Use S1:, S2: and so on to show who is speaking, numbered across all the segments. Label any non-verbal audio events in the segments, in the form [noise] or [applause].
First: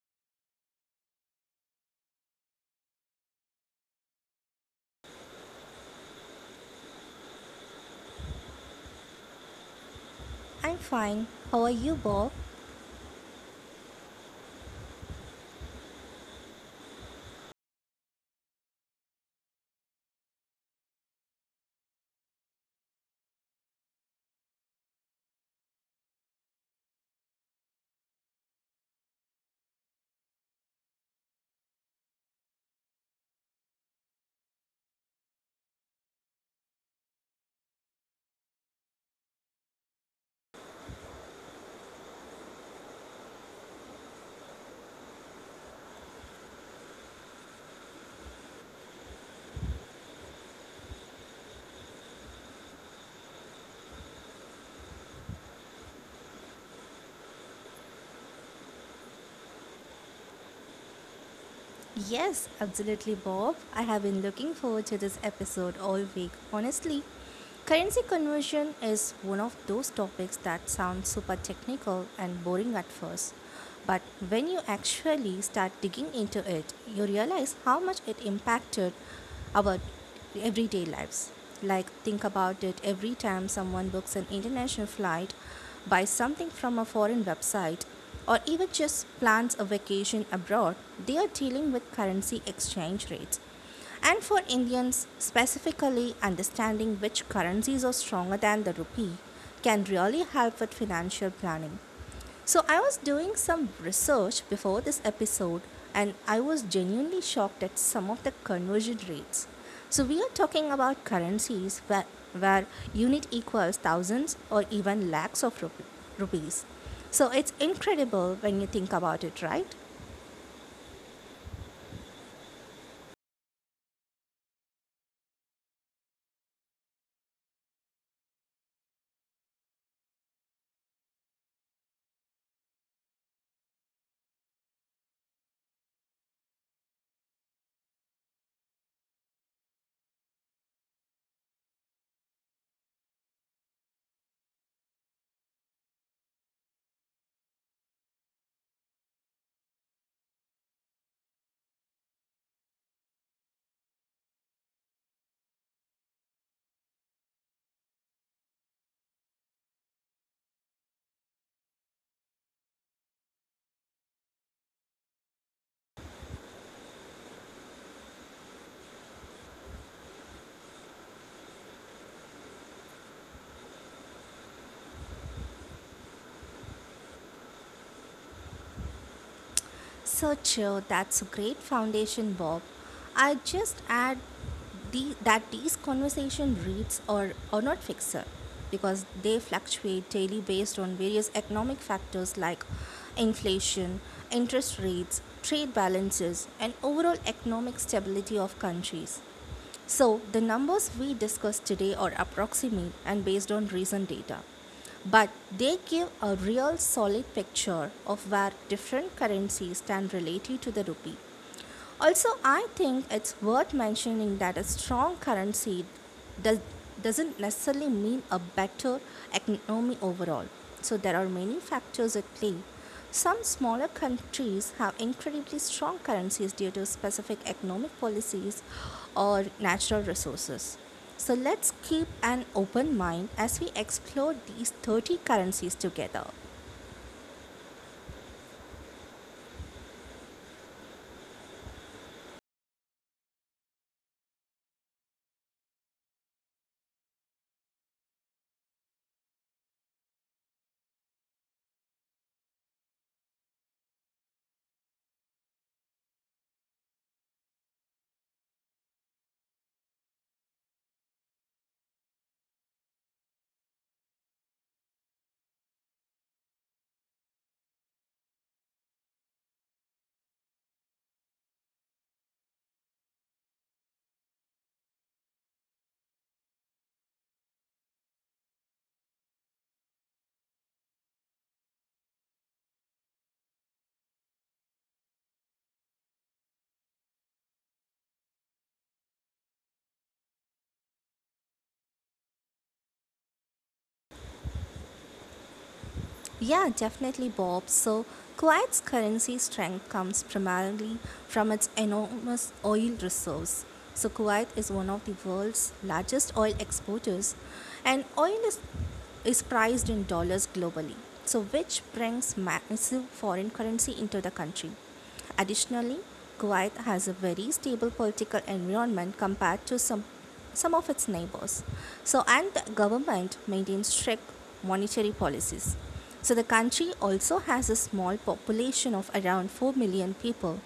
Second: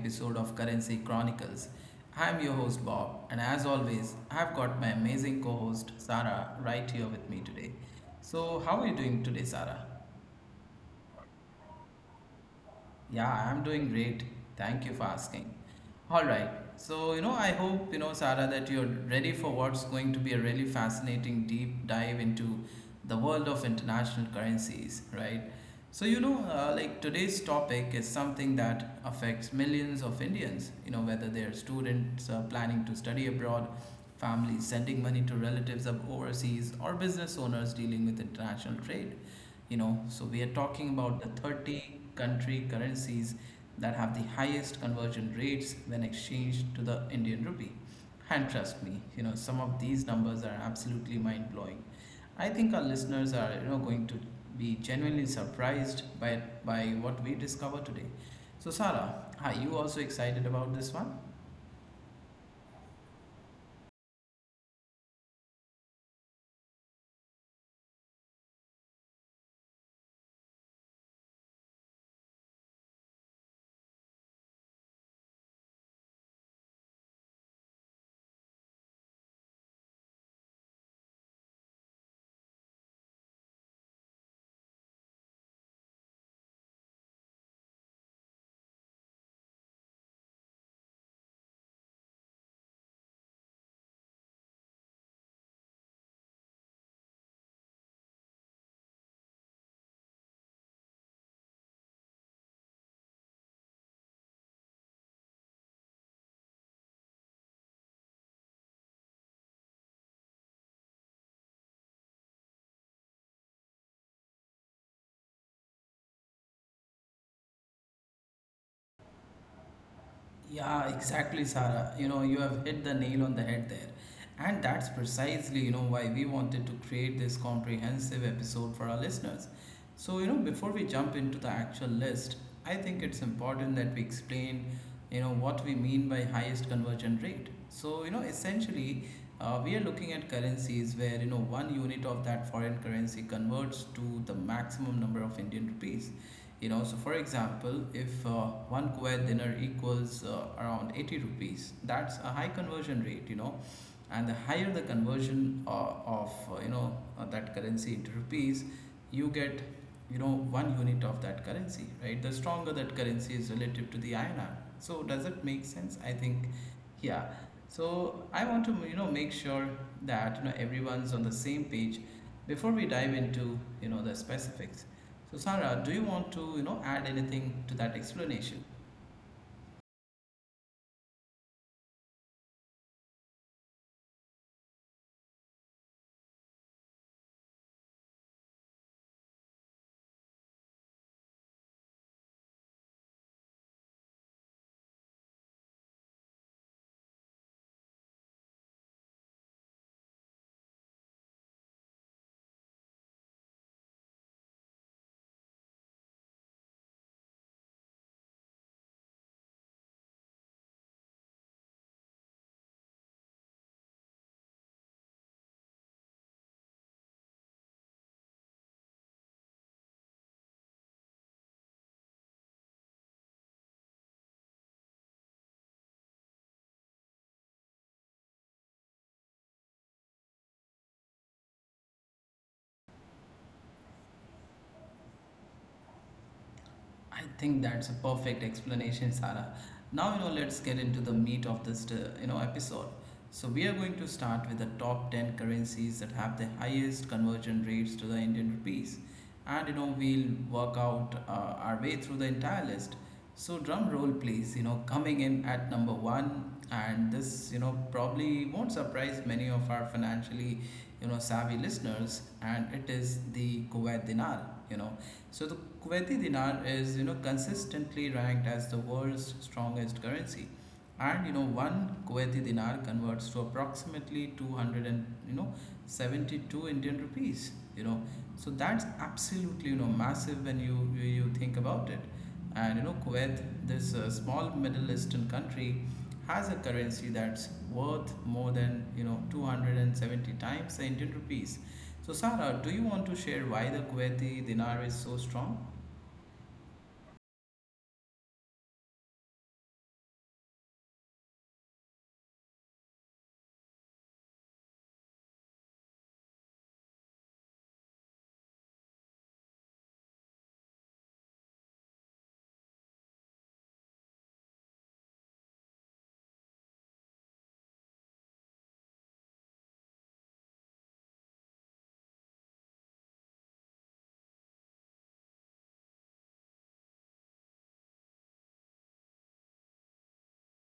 S1: episode of Currency Chronicles. I'm your host Bob, and as always, I've got my amazing co host Sarah right here with me today. So, how are you doing today, Sarah?
S2: I'm fine. How are you, Bob?
S1: Yeah, I'm doing great. Thank you for asking. All right. So, I hope, Sarah, that you're ready for what's going to be a really fascinating deep dive into the world of international currencies, right? So, today's topic is something that affects millions of Indians, whether they're students planning to study abroad, families sending money to relatives of overseas, or business owners dealing with international trade. So we are talking about the 30 country currencies that have the highest conversion rates when exchanged to the Indian rupee. And trust me, some of these numbers are absolutely mind blowing. I think our listeners are going to be genuinely surprised by by what we discover today. So Sarah, are you also excited about this one?
S2: Yes, absolutely, Bob. I have been looking forward to this episode all week, honestly. Currency conversion is one of those topics that sound super technical and boring at first. But when you actually start digging into it, you realize how much it impacted our everyday lives. Like, think about it every time someone books an international flight, buys something from a foreign website, or even just plans a vacation abroad, they are dealing with currency exchange rates. And for Indians, specifically understanding which currencies are stronger than the rupee can really help with financial planning. So, I was doing some research before this episode and I was genuinely shocked at some of the conversion rates. So, we are talking about currencies where unit equals thousands or even lakhs of rupees. So, it's incredible when you think about it, right?
S1: Yeah, exactly, Sarah. You have hit the nail on the head there. And that's precisely, why we wanted to create this comprehensive episode for our listeners. So, before we jump into the actual list, I think it's important that we explain, what we mean by highest conversion rate. So, essentially, we are looking at currencies where, one unit of that foreign currency converts to the maximum number of Indian rupees. So for example, if one Kuwait dinar equals around 80 rupees, that's a high conversion rate. And the higher the conversion of that currency into rupees you get you know one unit of that currency, right, the stronger that currency is relative to the INR. So does it make sense? I think yeah. So I want to make sure that everyone's on the same page before we dive into the specifics. So Sara, do you want to add anything to that explanation?
S2: So true. That's a great foundation, Bob. I just add that these conversation rates are not fixed because they fluctuate daily based on various economic factors like inflation, interest rates, trade balances, and overall economic stability of countries. So, the numbers we discussed today are approximate and based on recent data, but they give a real solid picture of where different currencies stand relative to the rupee. Also, I think it's worth mentioning that a strong currency does, doesn't necessarily mean a better economy overall. So, there are many factors at play. Some smaller countries have incredibly strong currencies due to specific economic policies or natural resources. So let's keep an open mind as we explore these 30 currencies together.
S1: I think that's a perfect explanation, Sarah. Now, let's get into the meat of this, episode. So we are going to start with the top 10 currencies that have the highest conversion rates to the Indian rupees. And, we'll work out our way through the entire list. So drum roll, please, coming in at number one. And this, probably won't surprise many of our financially, savvy listeners. And it is the Kuwait dinar. The Kuwaiti dinar is consistently ranked as the world's strongest currency, and one Kuwaiti dinar converts to approximately 200 and 72 Indian rupees. You know, so that's absolutely massive when you think about it. And Kuwait, this small Middle Eastern country, has a currency that's worth more than 270 times the Indian rupees. So, Sarah, do you want to share why the Kuwaiti dinar is so strong?
S2: Yeah, definitely, Bob. So, Kuwait's currency strength comes primarily from its enormous oil reserves. So, Kuwait is one of the world's largest oil exporters, and oil is priced in dollars globally, so which brings massive foreign currency into the country. Additionally, Kuwait has a very stable political environment compared to some of its neighbors. So, and the government maintains strict monetary policies. So, the country also has a small population of around 4 million people,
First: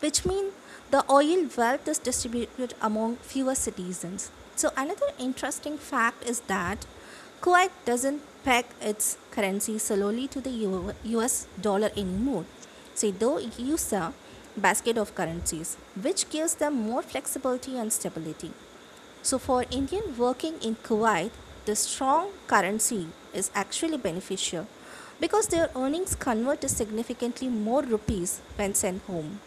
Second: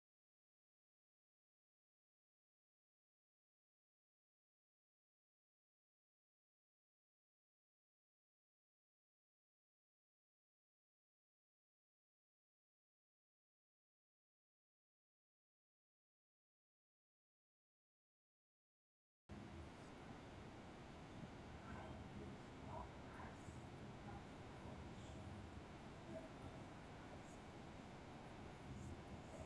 S2: which means the oil wealth is distributed among fewer citizens. So, another interesting fact is that Kuwait doesn't peg its currency solely to the US dollar anymore. So, they use a basket of currencies, which gives them more flexibility and stability. So, for Indian working in Kuwait, the strong currency is actually beneficial because their earnings convert to significantly more rupees when sent home.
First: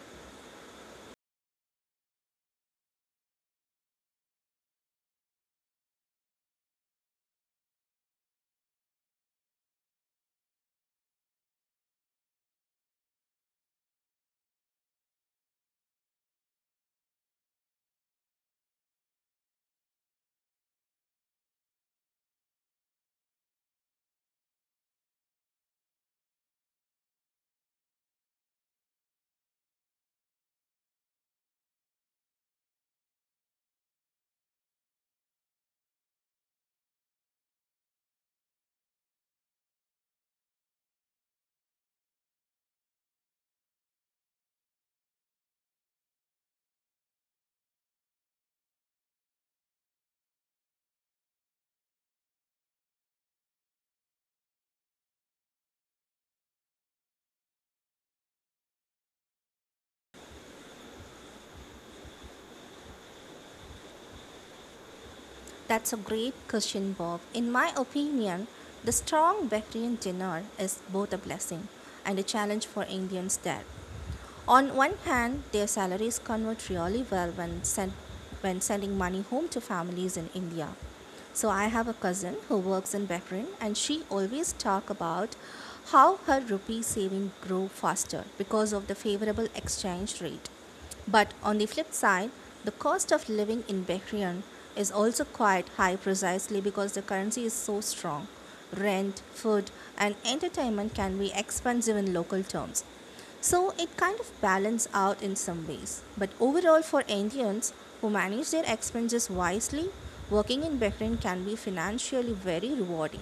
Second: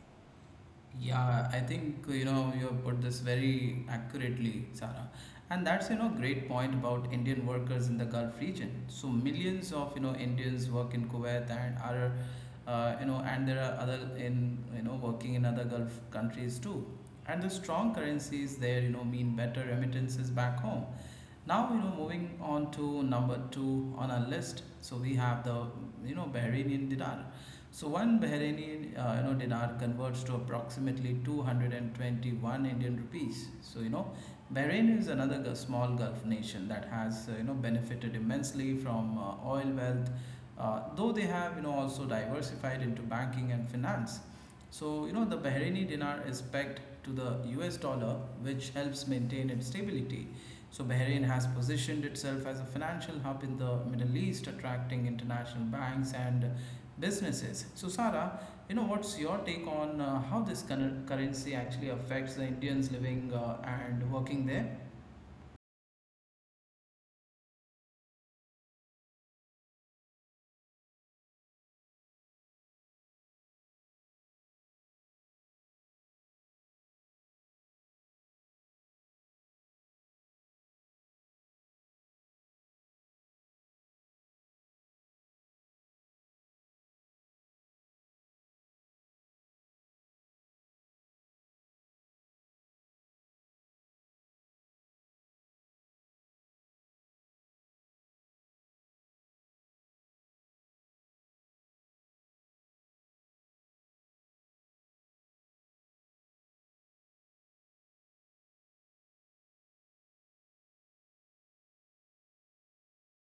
S1: Yeah, I think you have put this very accurately, Sarah. And that's great point about Indian workers in the Gulf region. So millions of Indians work in Kuwait and are you know and there are other in you know working in other Gulf countries too. And the strong currencies there mean better remittances back home. Now moving on to number two on our list. So we have the Bahraini dinar. So one Bahraini dinar converts to approximately 221 Indian rupees. Bahrain is another small Gulf nation that has benefited immensely from oil wealth, though they have also diversified into banking and finance. The Bahraini dinar is pegged to the U.S. dollar, which helps maintain its stability. So, Bahrain has positioned itself as a financial hub in the Middle East, attracting international banks and businesses. So, Sarah, what's your take on how this currency actually affects the Indians living and working there?
S2: That's a great question, Bob. In my opinion, the strong vegetarian dinner is both a blessing and a challenge for Indians there. On one hand, their salaries convert really well when sending money home to families in India. So I have a cousin who works in Bahrain and she always talk about how her rupee saving grew faster because of the favorable exchange rate. But on the flip side, the cost of living in Bahrain is also quite high precisely because the currency is so strong. Rent, food, and entertainment can be expensive in local terms. So it kind of balances out in some ways. But overall, for Indians who manage their expenses wisely, working in Bahrain can be financially very rewarding.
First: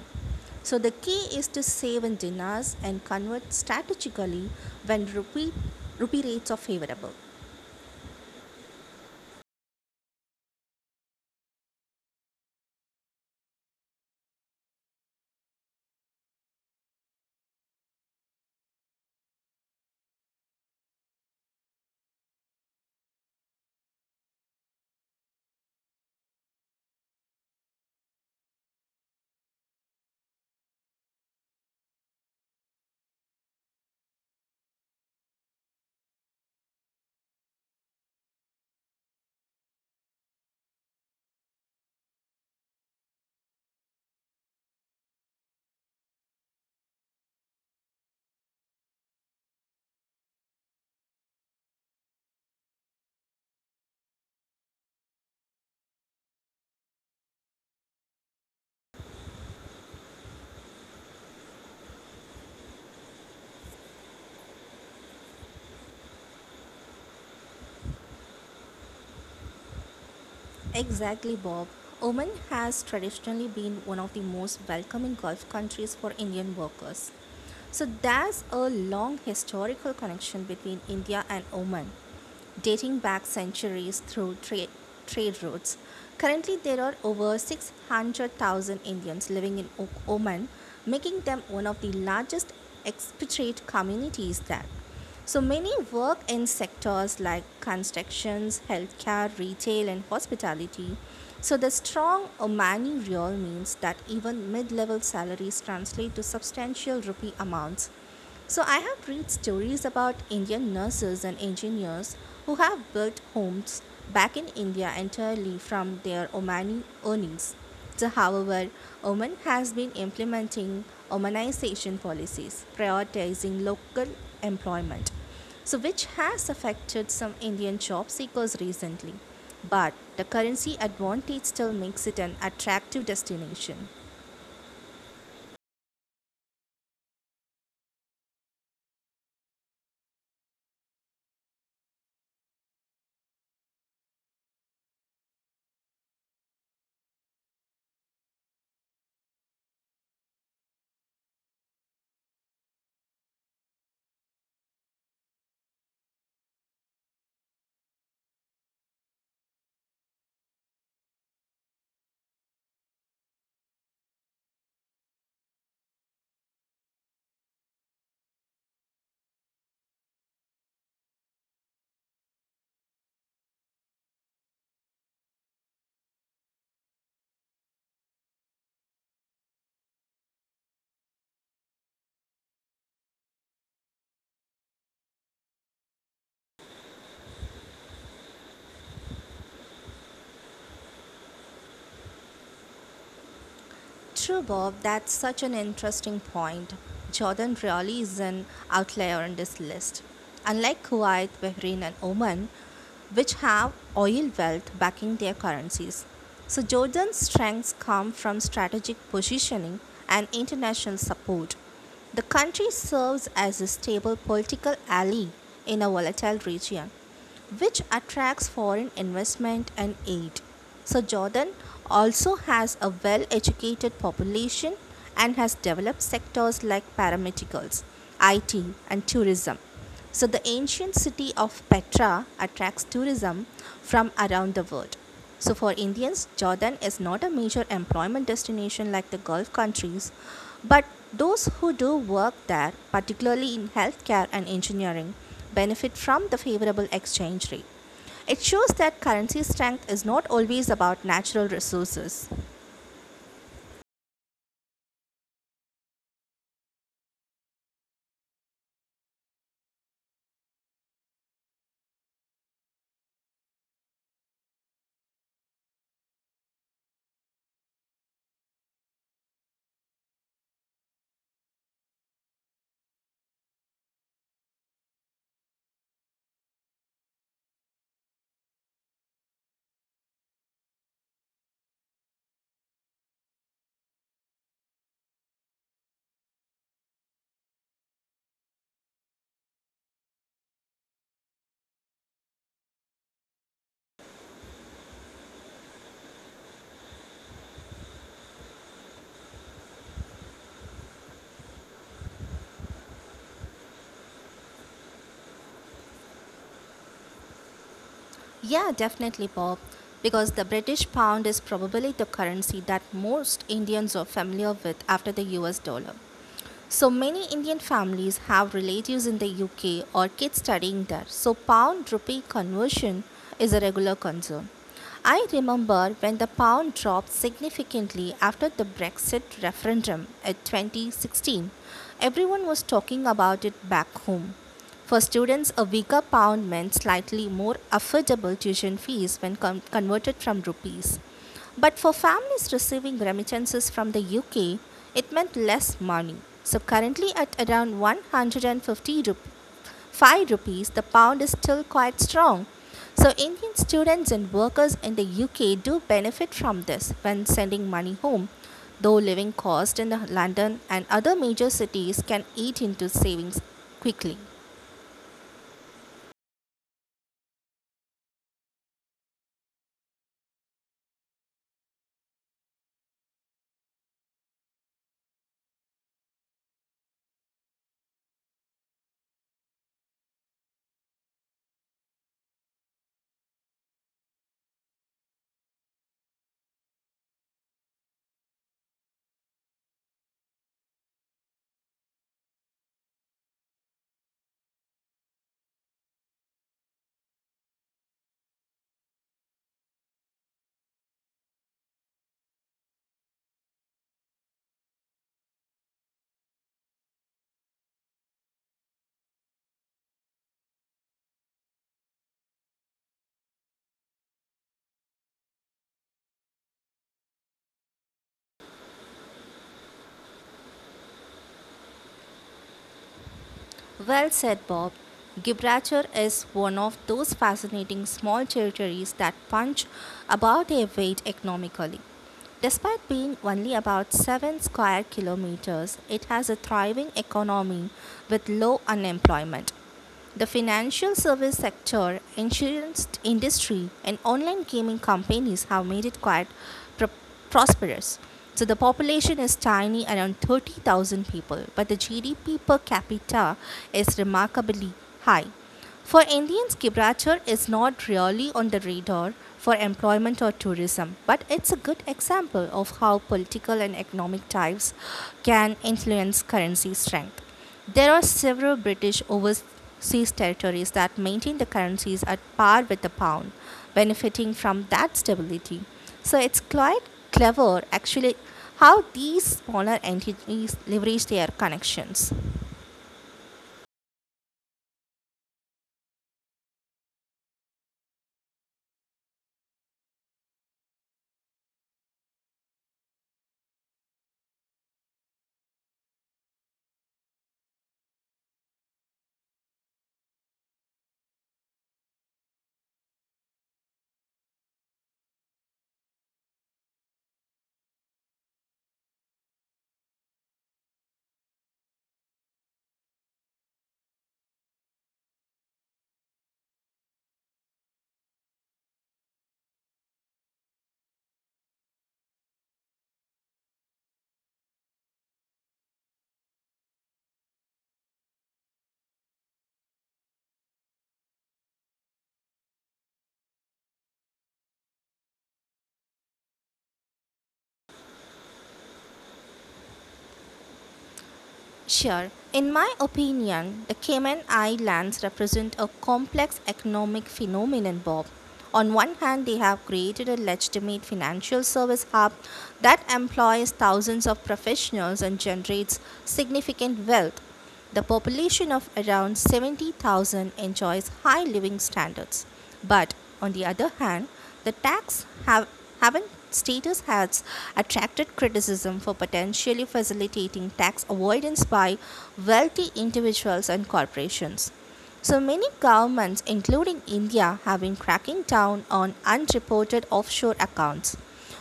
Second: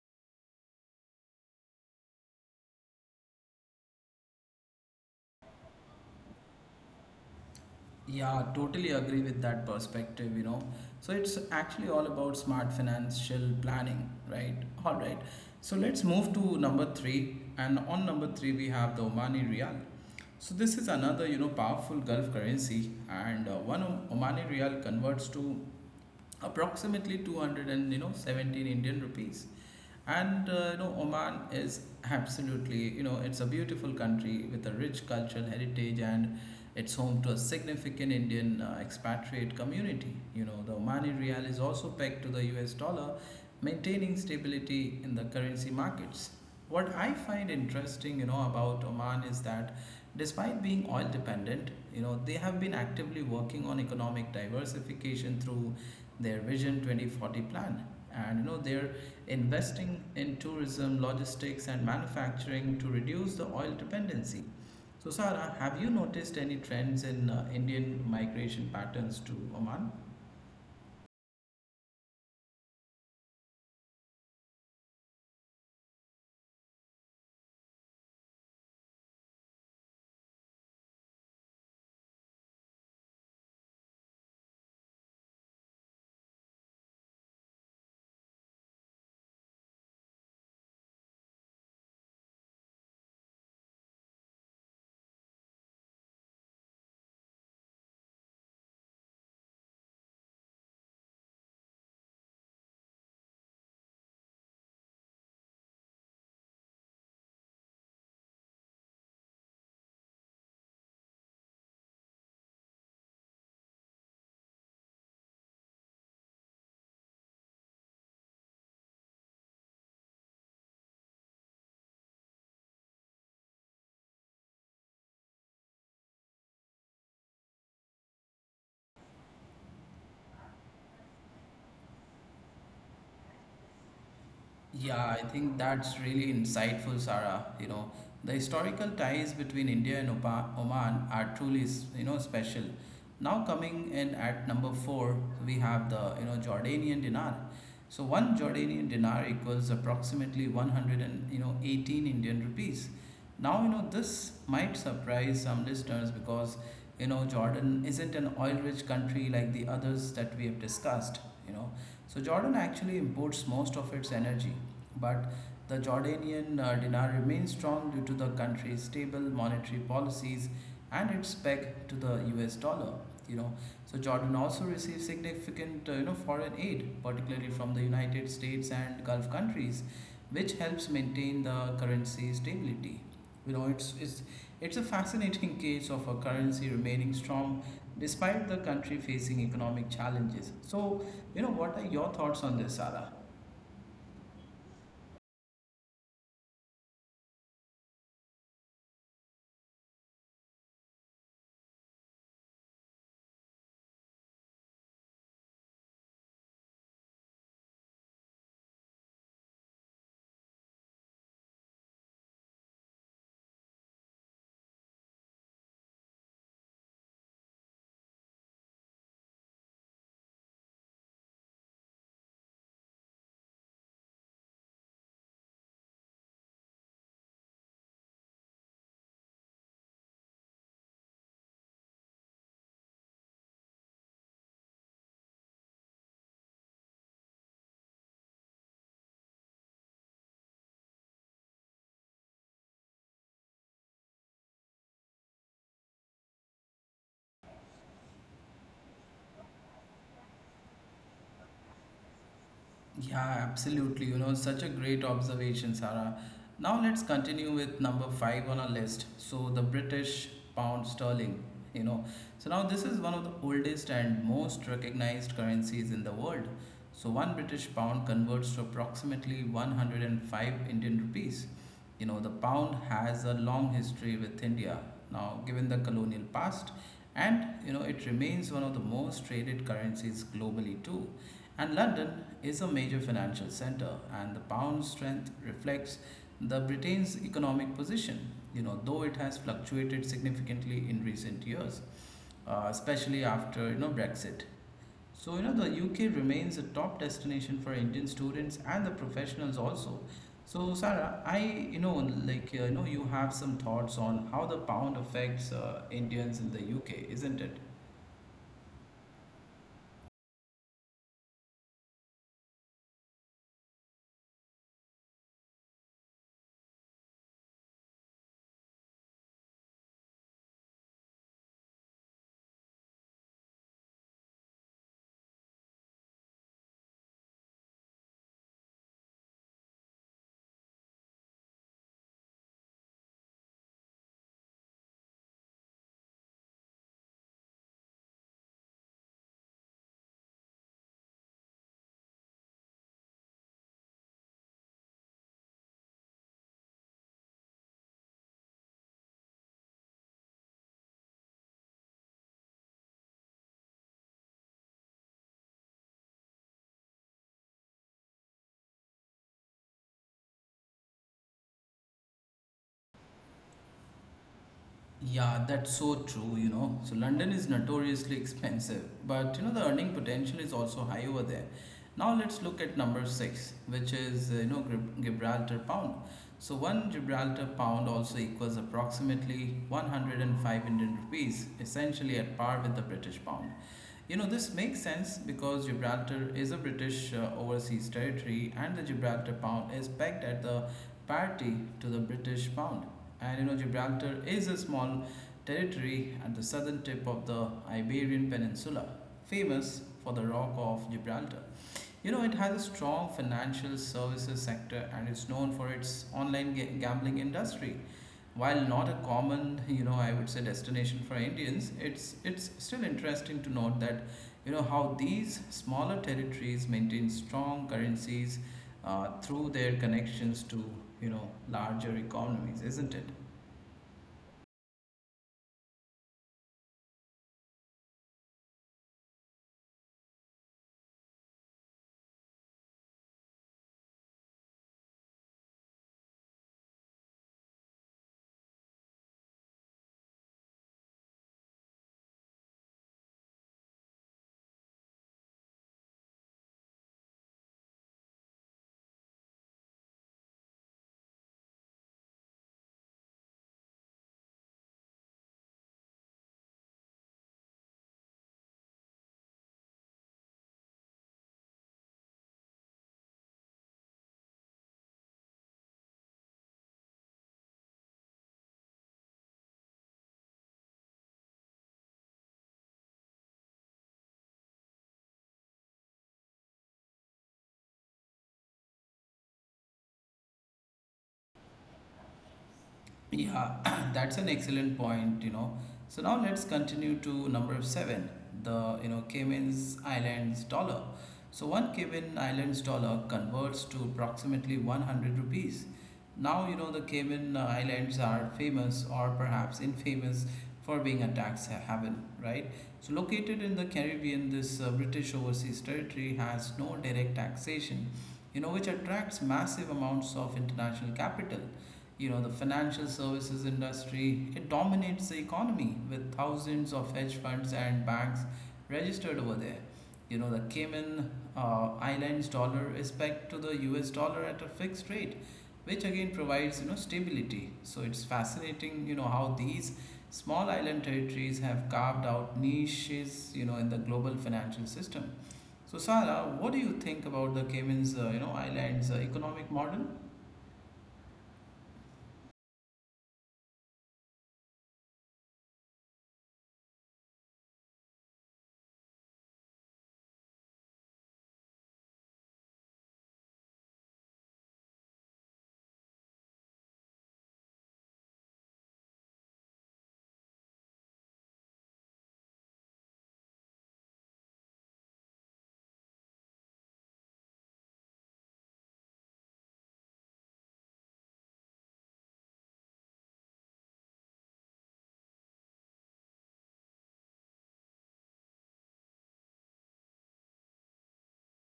S2: So the key is to save in dinars and convert strategically when rupee rates are favorable.
S1: Yeah, totally agree with that perspective, So it's actually all about smart financial planning, right? All right. So let's move to number three. And on number three, we have the Omani Riyal. So this is another, powerful Gulf currency, and one Omani rial converts to approximately 200 and 17 Indian rupees. And Oman is absolutely, it's a beautiful country with a rich cultural heritage and it's home to a significant Indian expatriate community. The Omani rial is also pegged to the US dollar, maintaining stability in the currency markets. What I find interesting, about Oman is that despite being oil dependent, they have been actively working on economic diversification through their Vision 2040 plan. And their investing in tourism, logistics, and manufacturing to reduce the oil dependency. So, Sara, have you noticed any trends in Indian migration patterns to Oman?
S2: Exactly, Bob. Oman has traditionally been one of the most welcoming Gulf countries for Indian workers. So there's a long historical connection between India and Oman, dating back centuries through trade routes. Currently, there are over 600,000 Indians living in Oman, making them one of the largest expatriate communities there. So many work in sectors like constructions, healthcare, retail, and hospitality. So the strong Omani real means that even mid-level salaries translate to substantial rupee amounts. So I have read stories about Indian nurses and engineers who have built homes back in India entirely from their Omani earnings. However, Oman has been implementing Omanization policies, prioritizing local employment, so which has affected some Indian job seekers recently. But the currency advantage still makes it an attractive destination.
S1: Yeah, I think that's really insightful, Sarah. The historical ties between India and Oman are truly, special. Now coming in at number four, we have the Jordanian dinar. So one Jordanian dinar equals approximately 100 and 18 Indian rupees. Now you know This might surprise some listeners because Jordan isn't an oil-rich country like the others that we have discussed. You know, so Jordan actually imports most of its energy, but the Jordanian dinar remains strong due to the country's stable monetary policies and its peg to the US dollar. You know, so Jordan also receives significant foreign aid, particularly from the United States and Gulf countries, which helps maintain the currency stability. You know, it's, it's, it's a fascinating case of a currency remaining strong despite the country facing economic challenges. So, what are your thoughts on this, Sara?
S2: True, Bob, that's such an interesting point. Jordan really is an outlier on this list. Unlike Kuwait, Bahrain, and Oman, which have oil wealth backing their currencies. So, Jordan's strengths come from strategic positioning and international support. The country serves as a stable political ally in a volatile region which attracts foreign investment and aid. So, Jordan also has a well educated population and has developed sectors like paramedicals, IT, and tourism. So, the ancient city of Petra attracts tourism from around the world. So, for Indians, Jordan is not a major employment destination like the Gulf countries, but those who do work there, particularly in healthcare and engineering, benefit from the favorable exchange rate. It shows that currency strength is not always about natural resources.
S1: Yeah, absolutely. Such a great observation, Sarah. Now let's continue with number five on our list. So, the British pound sterling. You know, Now this is one of the oldest and most recognized currencies in the world. So, one British pound converts to approximately 105 Indian rupees. The pound has a long history with India. Now, given the colonial past, and it remains one of the most traded currencies globally, too. And London is a major financial center, and the pound's strength reflects the Britain's economic position. Though it has fluctuated significantly in recent years, especially after Brexit. The UK remains a top destination for Indian students and the professionals also. So Sarah, I you know like you know you have some thoughts on how the pound affects Indians in the UK, isn't it?
S2: Yeah, definitely, Bob, because the British pound is probably the currency that most Indians are familiar with after the US dollar. So many Indian families have relatives in the UK or kids studying there. So pound rupee conversion is a regular concern. I remember when the pound dropped significantly after the Brexit referendum at 2016. Everyone was talking about it back home. For students, a weaker pound meant slightly more affordable tuition fees when converted from rupees. But for families receiving remittances from the UK, it meant less money. So currently at around 5 rupees, the pound is still quite strong. So Indian students and workers in the UK do benefit from this when sending money home, though living costs in London and other major cities can eat into savings quickly.
S1: Yeah, that's so true, So London is notoriously expensive, but the earning potential is also high over there. Now let's look at number 6, which is Gibraltar pound. So one Gibraltar pound also equals approximately 105 Indian rupees, essentially at par with the British pound. This makes sense because Gibraltar is a British overseas territory and the Gibraltar pound is pegged at the parity to the British pound. And Gibraltar is a small territory at the southern tip of the Iberian Peninsula, famous for the Rock of Gibraltar. It has a strong financial services sector and is known for its online gambling industry. While not a common, I would say destination for Indians, it's still interesting to note that, how these smaller territories maintain strong currencies through their connections to, larger economies, isn't it?
S2: Well said, Bob. Gibraltar is one of those fascinating small territories that punch above their weight economically. Despite being only about 7 square kilometers, it has a thriving economy with low unemployment. The financial service sector, insurance industry, and online gaming companies have made it quite pro- prosperous. So the population is tiny, around 30,000 people, but the GDP per capita is remarkably high. For Indians, Gibraltar is not really on the radar for employment or tourism, but it's a good example of how political and economic ties can influence currency strength. There are several British overseas territories that maintain the currencies at par with the pound, benefiting from that stability. So it's quite clever actually how these smaller entities leverage their connections.
S1: Yeah, [clears throat] that's an excellent point, So now let's continue to number seven, the Cayman's Islands dollar. So one Cayman Islands dollar converts to approximately 100 rupees. Now you know the Cayman Islands are famous or perhaps infamous for being a tax haven, right? So located in the Caribbean, this British overseas territory has no direct taxation, which attracts massive amounts of international capital. The financial services industry, it dominates the economy with thousands of hedge funds and banks registered over there. The Cayman Islands dollar is pegged to the US dollar at a fixed rate, which again provides, stability. So it's fascinating how these small island territories have carved out niches, in the global financial system. So Sarah, what do you think about the Cayman's Islands economic model?
S2: Sure. In my opinion, the Cayman Islands represent a complex economic phenomenon, Bob. On one hand, they have created a legitimate financial service hub that employs thousands of professionals and generates significant wealth. The population of around 70,000 enjoys high living standards, but on the other hand, the haven status has attracted criticism for potentially facilitating tax avoidance by wealthy individuals and corporations. So many governments, including India, have been cracking down on unreported offshore accounts.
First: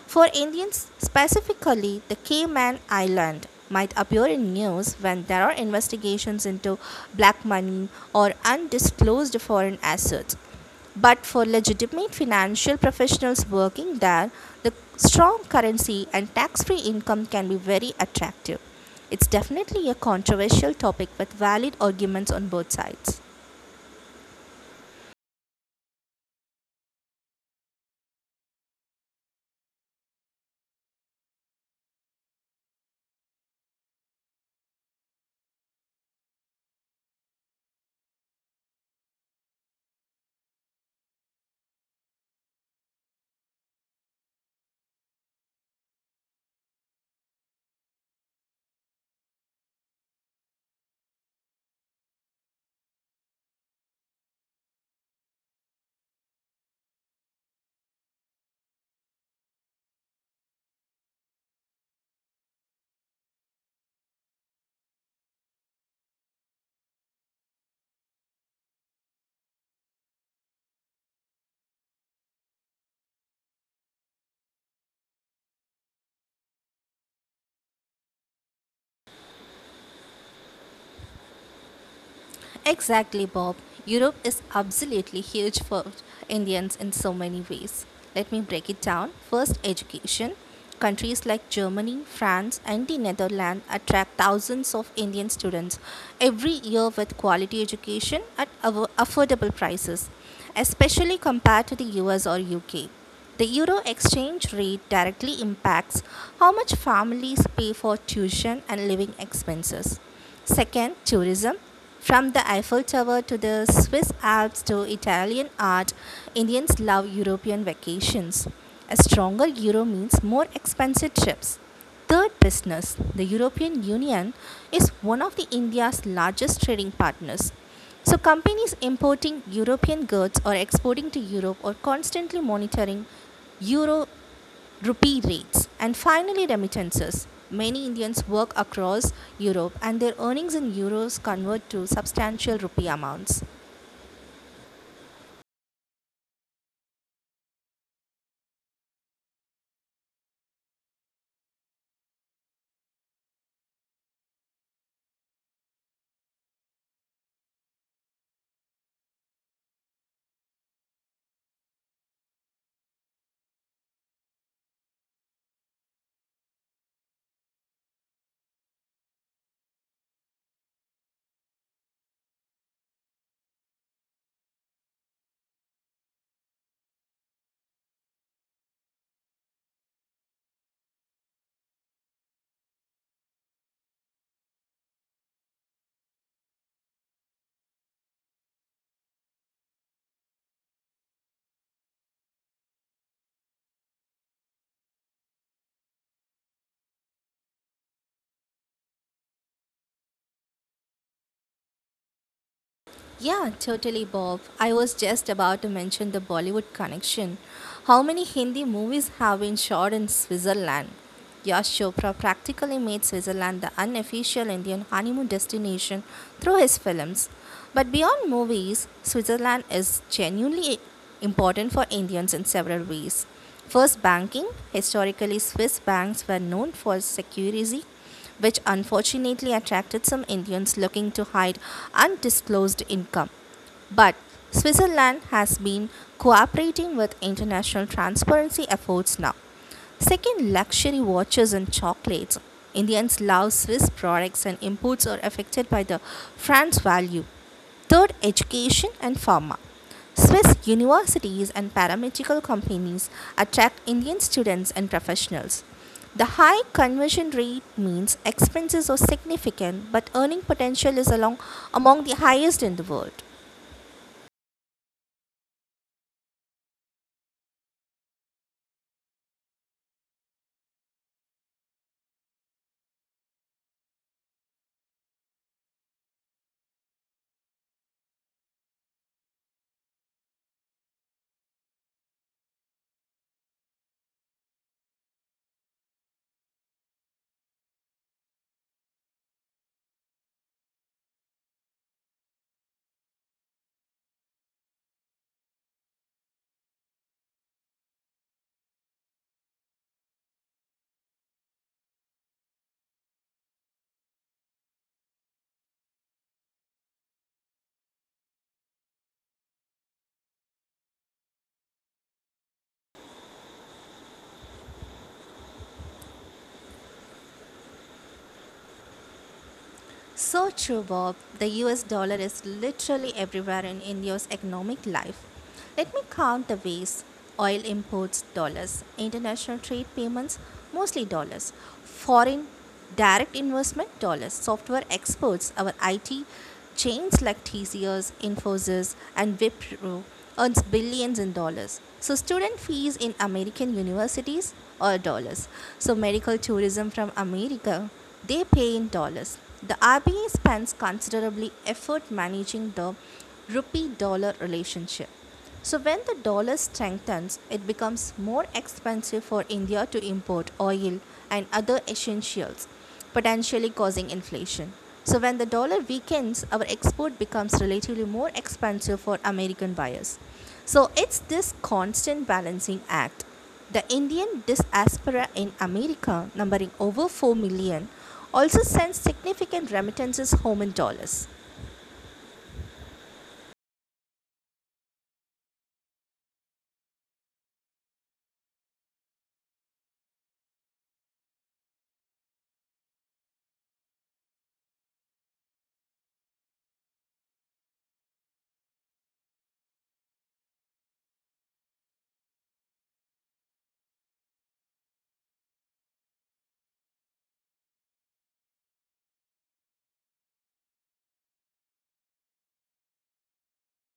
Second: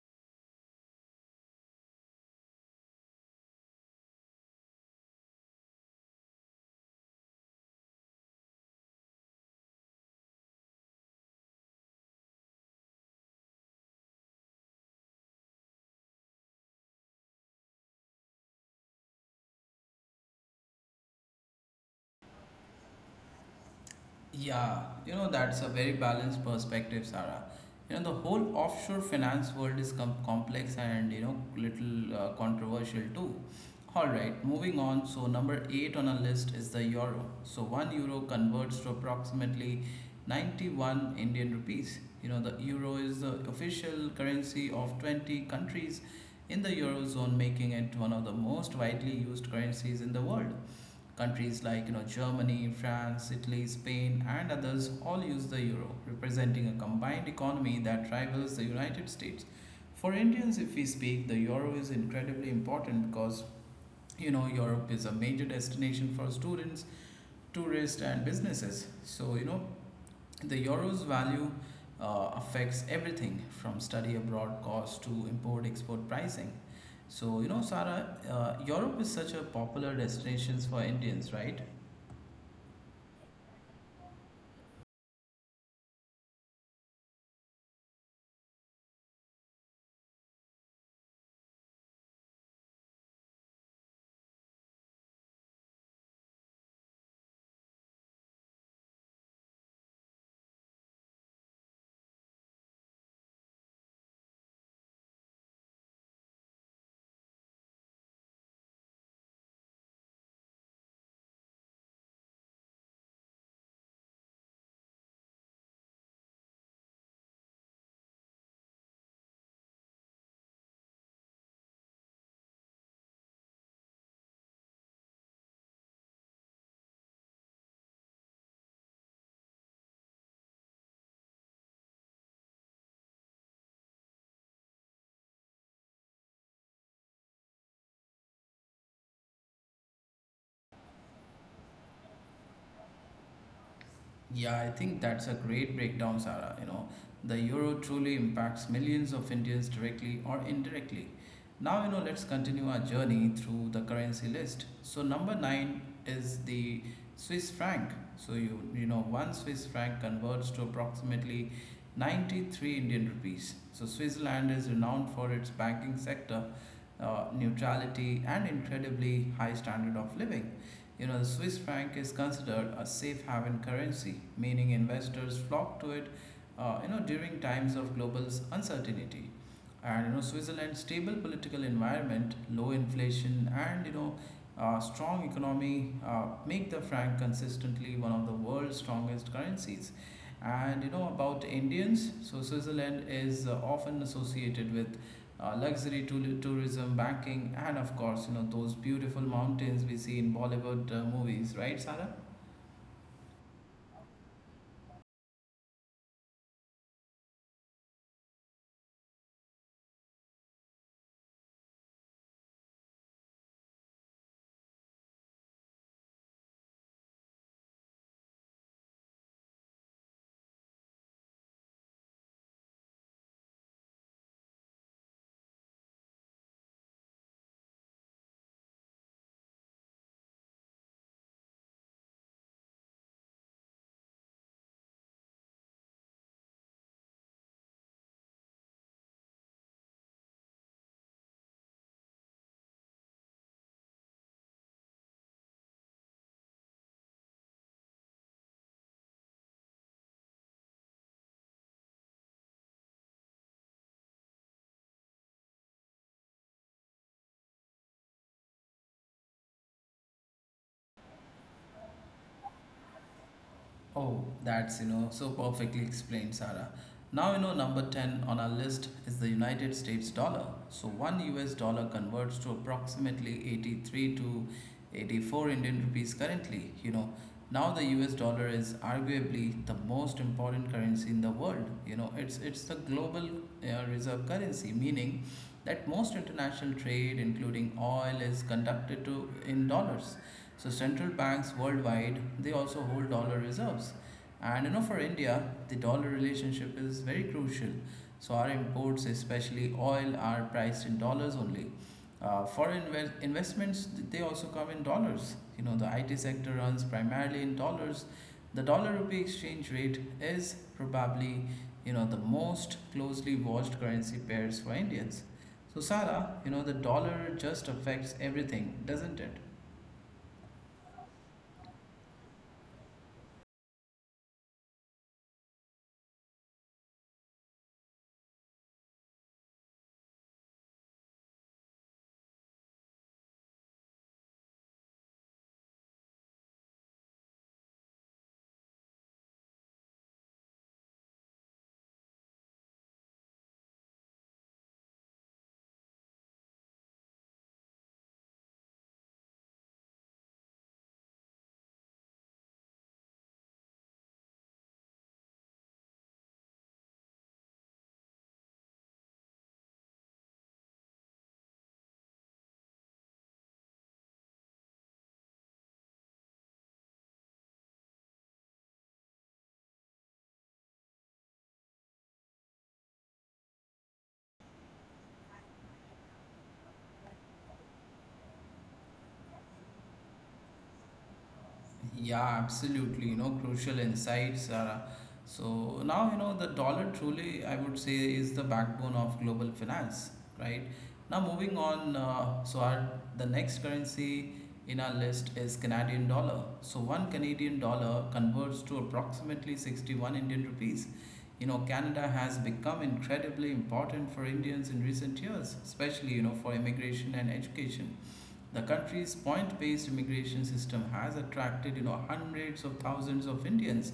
S2: For Indians specifically, the Cayman Island might appear in news when there are investigations into black money or undisclosed foreign assets. But for legitimate financial professionals working there, the strong currency and tax free income can be very attractive. It's definitely a controversial topic with valid arguments on both sides.
S1: Yeah, that's a very balanced perspective, Sarah. The whole offshore finance world is complex and, little controversial too. All right, moving on. So, number eight on our list is the euro. So, 1 euro converts to approximately 91 Indian rupees. The euro is the official currency of 20 countries in the eurozone, making it one of the most widely used currencies in the world. Countries like Germany, France, Italy, Spain, and others all use the euro, representing a combined economy that rivals the United States. For Indians, if we speak, the euro is incredibly important because Europe is a major destination for students, tourists, and businesses. So the euro's value affects everything from study abroad costs to import export pricing. So Sarah, Europe is such a popular destination for Indians, right?
S2: Exactly, Bob. Europe is absolutely huge for Indians in so many ways. Let me break it down. First, education. Countries like Germany, France, and the Netherlands attract thousands of Indian students every year with quality education at affordable prices, especially compared to the US or UK. The euro exchange rate directly impacts how much families pay for tuition and living expenses. Second, tourism. From the Eiffel Tower to the Swiss Alps to Italian art, Indians love European vacations. A stronger euro means more expensive trips. Third, business. The European Union is one of the India's largest trading partners. So companies importing European goods or exporting to Europe are constantly monitoring euro rupee rates. And finally, remittances. Many Indians work across Europe and their earnings in euros convert to substantial rupee amounts.
S1: Yeah, I think that's a great breakdown, Sarah. The euro truly impacts millions of Indians directly or indirectly. Now, let's continue our journey through the currency list. So, number nine is the Swiss franc. So, one Swiss franc converts to approximately 93 Indian rupees. So, Switzerland is renowned for its banking sector, neutrality, and incredibly high standard of living. The Swiss franc is considered a safe haven currency, meaning investors flock to it, during times of global uncertainty. And Switzerland's stable political environment, low inflation, and strong economy make the franc consistently one of the world's strongest currencies. And about Indians, so Switzerland is often associated with luxury tourism, banking, and of course, those beautiful mountains we see in Bollywood movies, right, Sara?
S2: Yeah, totally, Bob. I was just about to mention the Bollywood connection. How many Hindi movies have been shot in Switzerland? Yash Chopra practically made Switzerland the unofficial Indian honeymoon destination through his films. But beyond movies, Switzerland is genuinely important for Indians in several ways. First, banking. Historically, Swiss banks were known for security which unfortunately attracted some Indians looking to hide undisclosed income. But Switzerland has been cooperating with international transparency efforts now. Second, luxury watches and chocolates. Indians love Swiss products and imports are affected by the franc value. Third, education and pharma. Swiss universities and paramedical companies attract Indian students and professionals. The high conversion rate means expenses are significant, but earning potential is among the highest in the world.
S1: Oh, that's so perfectly explained, Sarah. Now number 10 on our list is the United States dollar. So 1 US dollar converts to approximately 83 to 84 Indian rupees currently, Now the US dollar is arguably the most important currency in the world. It's the global reserve currency, meaning that most international trade including oil is conducted to in dollars. So central banks worldwide, they also hold dollar reserves, and for India the dollar relationship is very crucial. So our imports, especially oil, are priced in dollars only. Foreign investments, they also come in dollars. The IT sector runs primarily in dollars. The dollar rupee exchange rate is probably the most closely watched currency pairs for Indians. So Sara, the dollar just affects everything, doesn't it?
S2: So true, Bob. The US dollar is literally everywhere in India's economic life. Let me count the ways oil imports dollars, international trade payments mostly dollars, foreign direct investment dollars, software exports, our IT chains like TCS, Infosys, and Wipro earns billions in dollars. So student fees in American universities are dollars. So medical tourism from America they pay in dollars. The RBI spends considerably effort managing the rupee dollar relationship. So when the dollar strengthens, it becomes more expensive for India to import oil and other essentials, potentially causing inflation. So when the dollar weakens, our export becomes relatively more expensive for American buyers. So it's this constant balancing act. The Indian diaspora in America, numbering over 4 million, also sends significant remittances home in dollars.
S1: Yeah, absolutely. Crucial insights, Zara. So now, the dollar truly, I would say, is the backbone of global finance, right? Now, moving on, the next currency in our list is Canadian dollar. So one Canadian dollar converts to approximately 61 Indian rupees. Canada has become incredibly important for Indians in recent years, especially, for immigration and education. The country's point-based immigration system has attracted, hundreds of thousands of Indians,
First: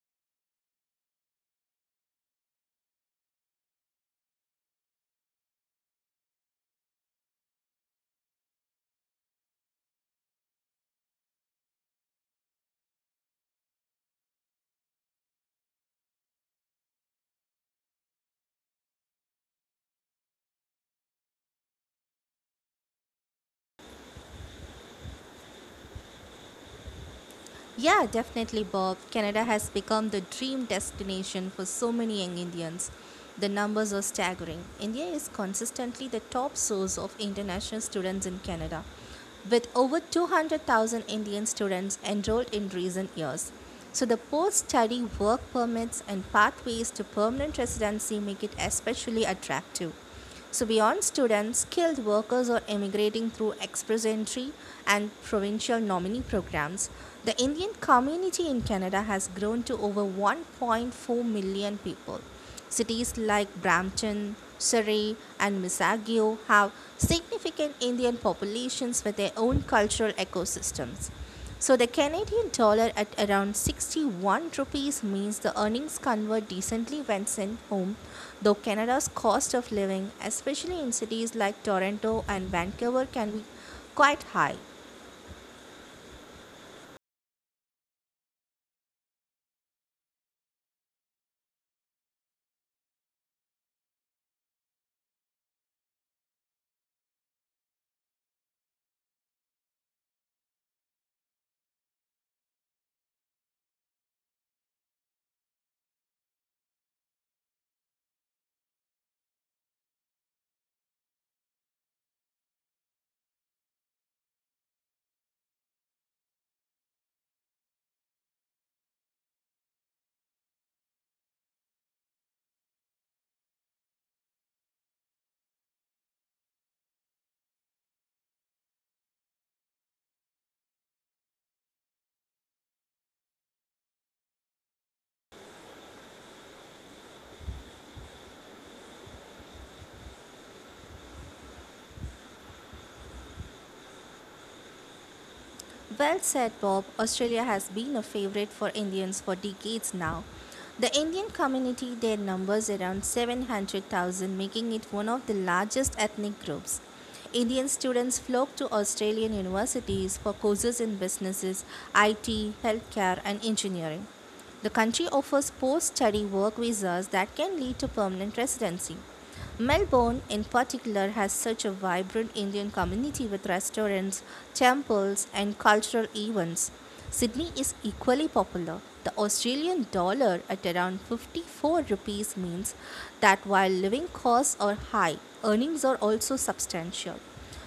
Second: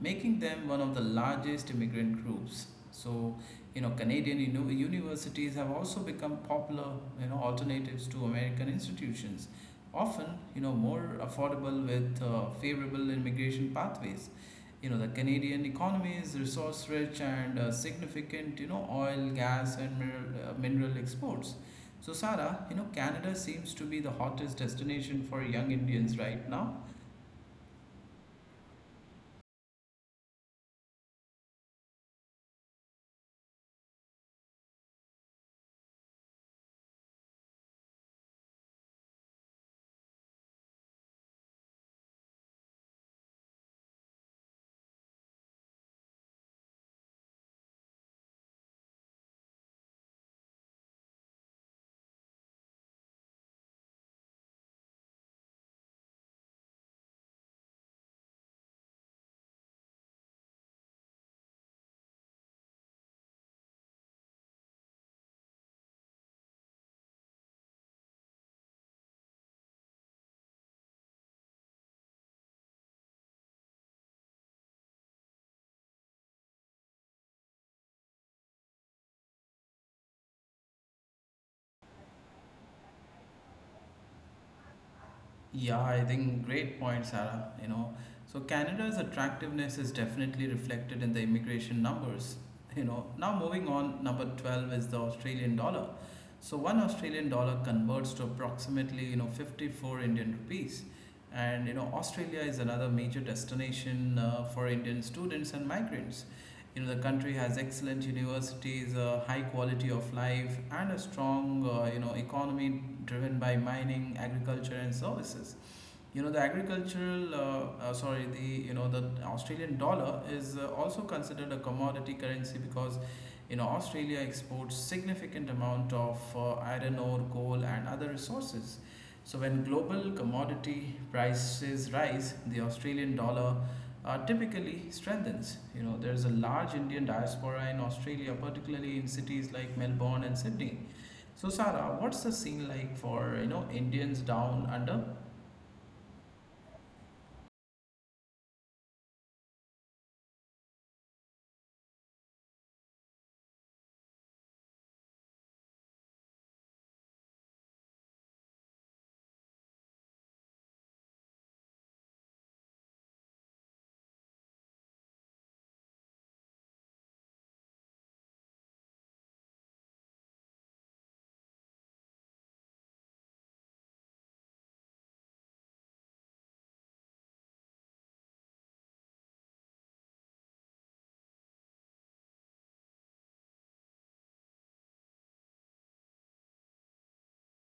S1: making them one of the largest immigrant groups. So, Canadian universities have also become popular, alternatives to American institutions, often, more affordable with favorable immigration pathways. The Canadian economy is resource-rich and significant, oil, gas, and mineral exports. So, Sara, Canada seems to be the hottest destination for young Indians right now.
S2: Yeah, definitely, Bob. Canada has become the dream destination for so many young Indians. The numbers are staggering. India is consistently the top source of international students in Canada, with over 200,000 Indian students enrolled in recent years. So, the post study work permits and pathways to permanent residency make it especially attractive. So, beyond students, skilled workers are emigrating through express entry and provincial nominee programs. The Indian community in Canada has grown to over 1.4 million people. Cities like Brampton, Surrey, and Mississauga have significant Indian populations with their own cultural ecosystems. So the Canadian dollar at around 61 rupees means the earnings convert decently when sent home, though Canada's cost of living, especially in cities like Toronto and Vancouver, can be quite high.
S1: Yeah, I think great point, Sarah. So Canada's attractiveness is definitely reflected in the immigration numbers. Now moving on, number 12 is the Australian dollar. So, one Australian dollar converts to approximately, 54 Indian rupees. And, Australia is another major destination for Indian students and migrants. The country has excellent universities, a high quality of life, and a strong, economy driven by mining, agriculture, and services. The agricultural sorry the you know the australian dollar is also considered a commodity currency because Australia exports significant amount of iron ore, coal, and other resources. So when global commodity prices rise, the Australian dollar typically strengthens. There's a large Indian diaspora in Australia, particularly in cities like Melbourne and Sydney. So Sarah, what's the scene like for Indians down under?
S2: Well said, Bob. Australia has been a favorite for Indians for decades now. The Indian community there numbers around 700,000, making it one of the largest ethnic groups. Indian students flock to Australian universities for courses in businesses, IT, healthcare, and engineering. The country offers post study work visas that can lead to permanent residency. Melbourne, in particular, has such a vibrant Indian community with restaurants, temples, and cultural events. Sydney is equally popular. The Australian dollar at around 54 rupees means that while living costs are high, earnings are also substantial.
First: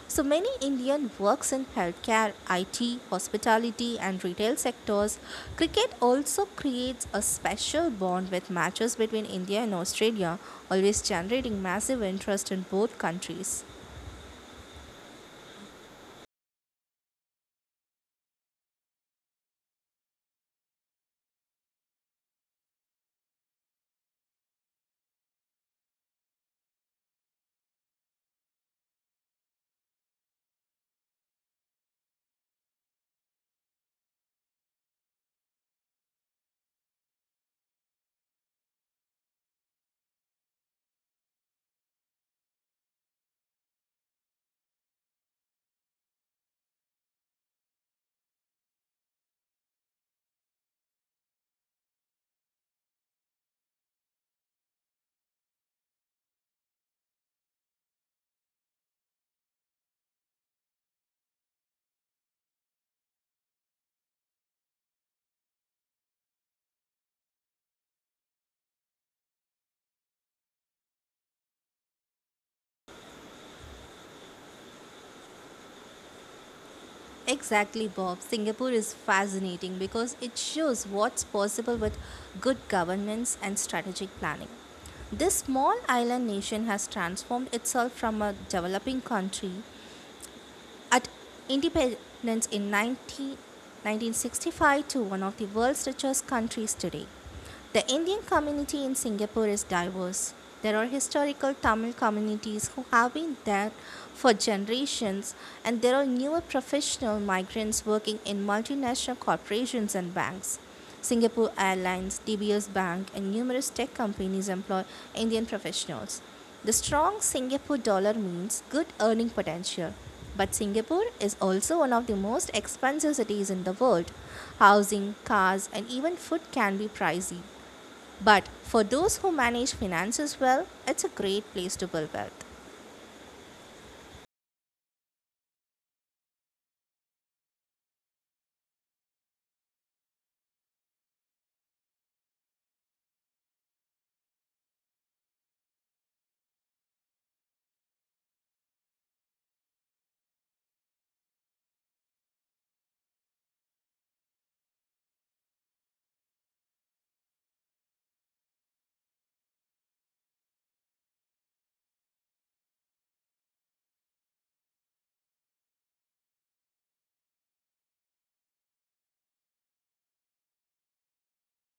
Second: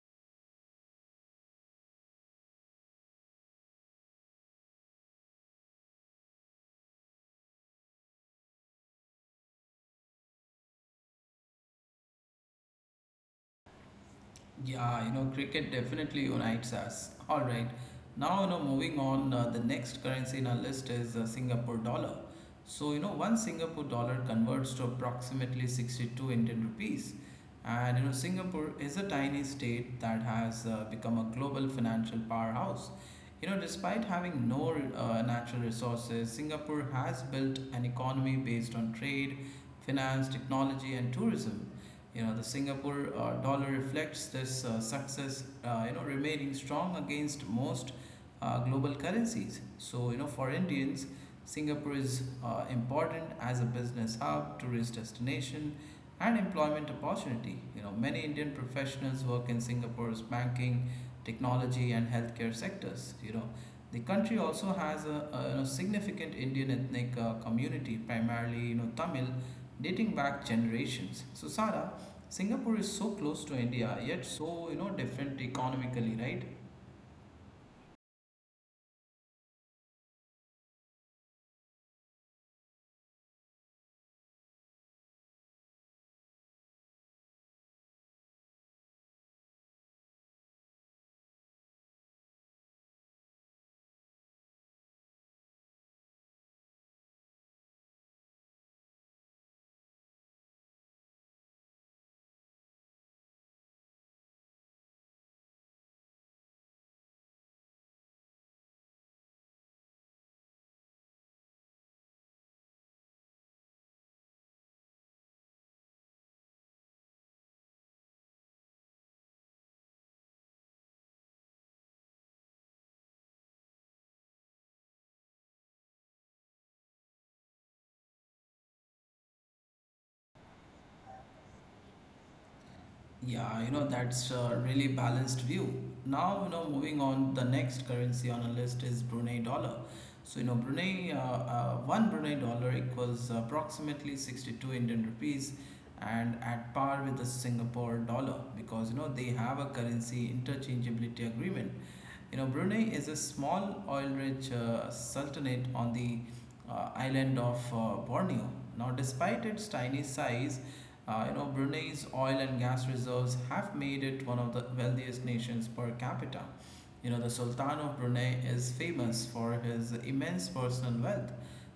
S2: So many Indian works in healthcare, IT, hospitality and retail sectors. Cricket also creates a special bond with matches between India and Australia, always generating massive interest in both countries.
S1: Yeah, cricket definitely unites us. All right. Now, moving on, the next currency in our list is Singapore dollar. So, one Singapore dollar converts to approximately 62 Indian rupees. And, Singapore is a tiny state that has become a global financial powerhouse. Despite having no natural resources, Singapore has built an economy based on trade, finance, technology, and tourism. The Singapore dollar reflects this success, remaining strong against most global currencies. So, for Indians, Singapore is important as a business hub, tourist destination, and employment opportunity. Many Indian professionals work in Singapore's banking, technology, and healthcare sectors. The country also has a significant Indian ethnic community, primarily Tamil, dating back generations. So, Sara, Singapore is so close to India, yet so different economically, right?
S2: Exactly, Bob. Singapore is fascinating because it shows what's possible with good governance and strategic planning. This small island nation has transformed itself from a developing country at independence in 1965 to one of the world's richest countries today. The Indian community in Singapore is diverse. There are historical Tamil communities who have been there for generations, and there are newer professional migrants working in multinational corporations and banks. Singapore Airlines, DBS Bank, and numerous tech companies employ Indian professionals. The strong Singapore dollar means good earning potential. But Singapore is also one of the most expensive cities in the world. Housing, cars, and even food can be pricey. But for those who manage finances well, it's a great place to build wealth.
S1: Yeah, that's a really balanced view. Now moving on, the next currency on our list is Brunei dollar. So one Brunei dollar equals approximately 62 Indian rupees, and at par with the Singapore dollar because they have a currency interchangeability agreement. Brunei is a small oil-rich sultanate on the island of Borneo. Now, despite its tiny size, Brunei's oil and gas reserves have made it one of the wealthiest nations per capita. The Sultan of Brunei is famous for his immense personal wealth.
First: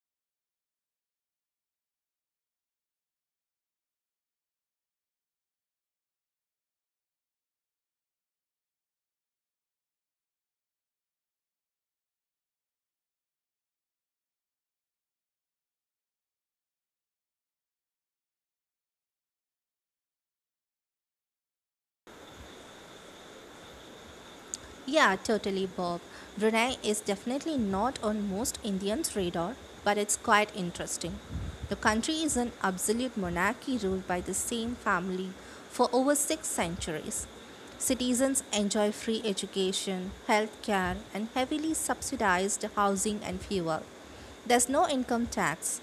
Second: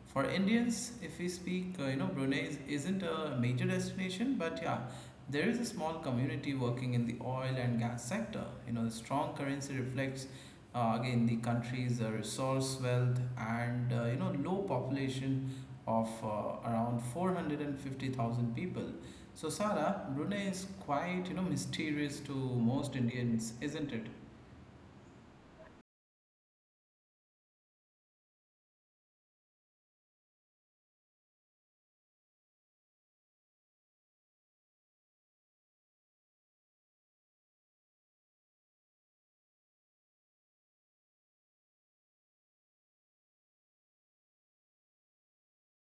S1: For Indians, if we speak, Brunei isn't a major destination, but yeah, there is a small community working in the oil and gas sector. The strong currency reflects again the country's resource wealth and low population of around 450,000 people. So Sarah, Brunei is quite mysterious to most Indians, isn't it?
S2: Yeah, totally, Bob. Brunei is definitely not on most Indians' radar, but it's quite interesting. The country is an absolute monarchy ruled by the same family for over six centuries. Citizens enjoy free education, healthcare, and heavily subsidized housing and fuel. There's no income tax.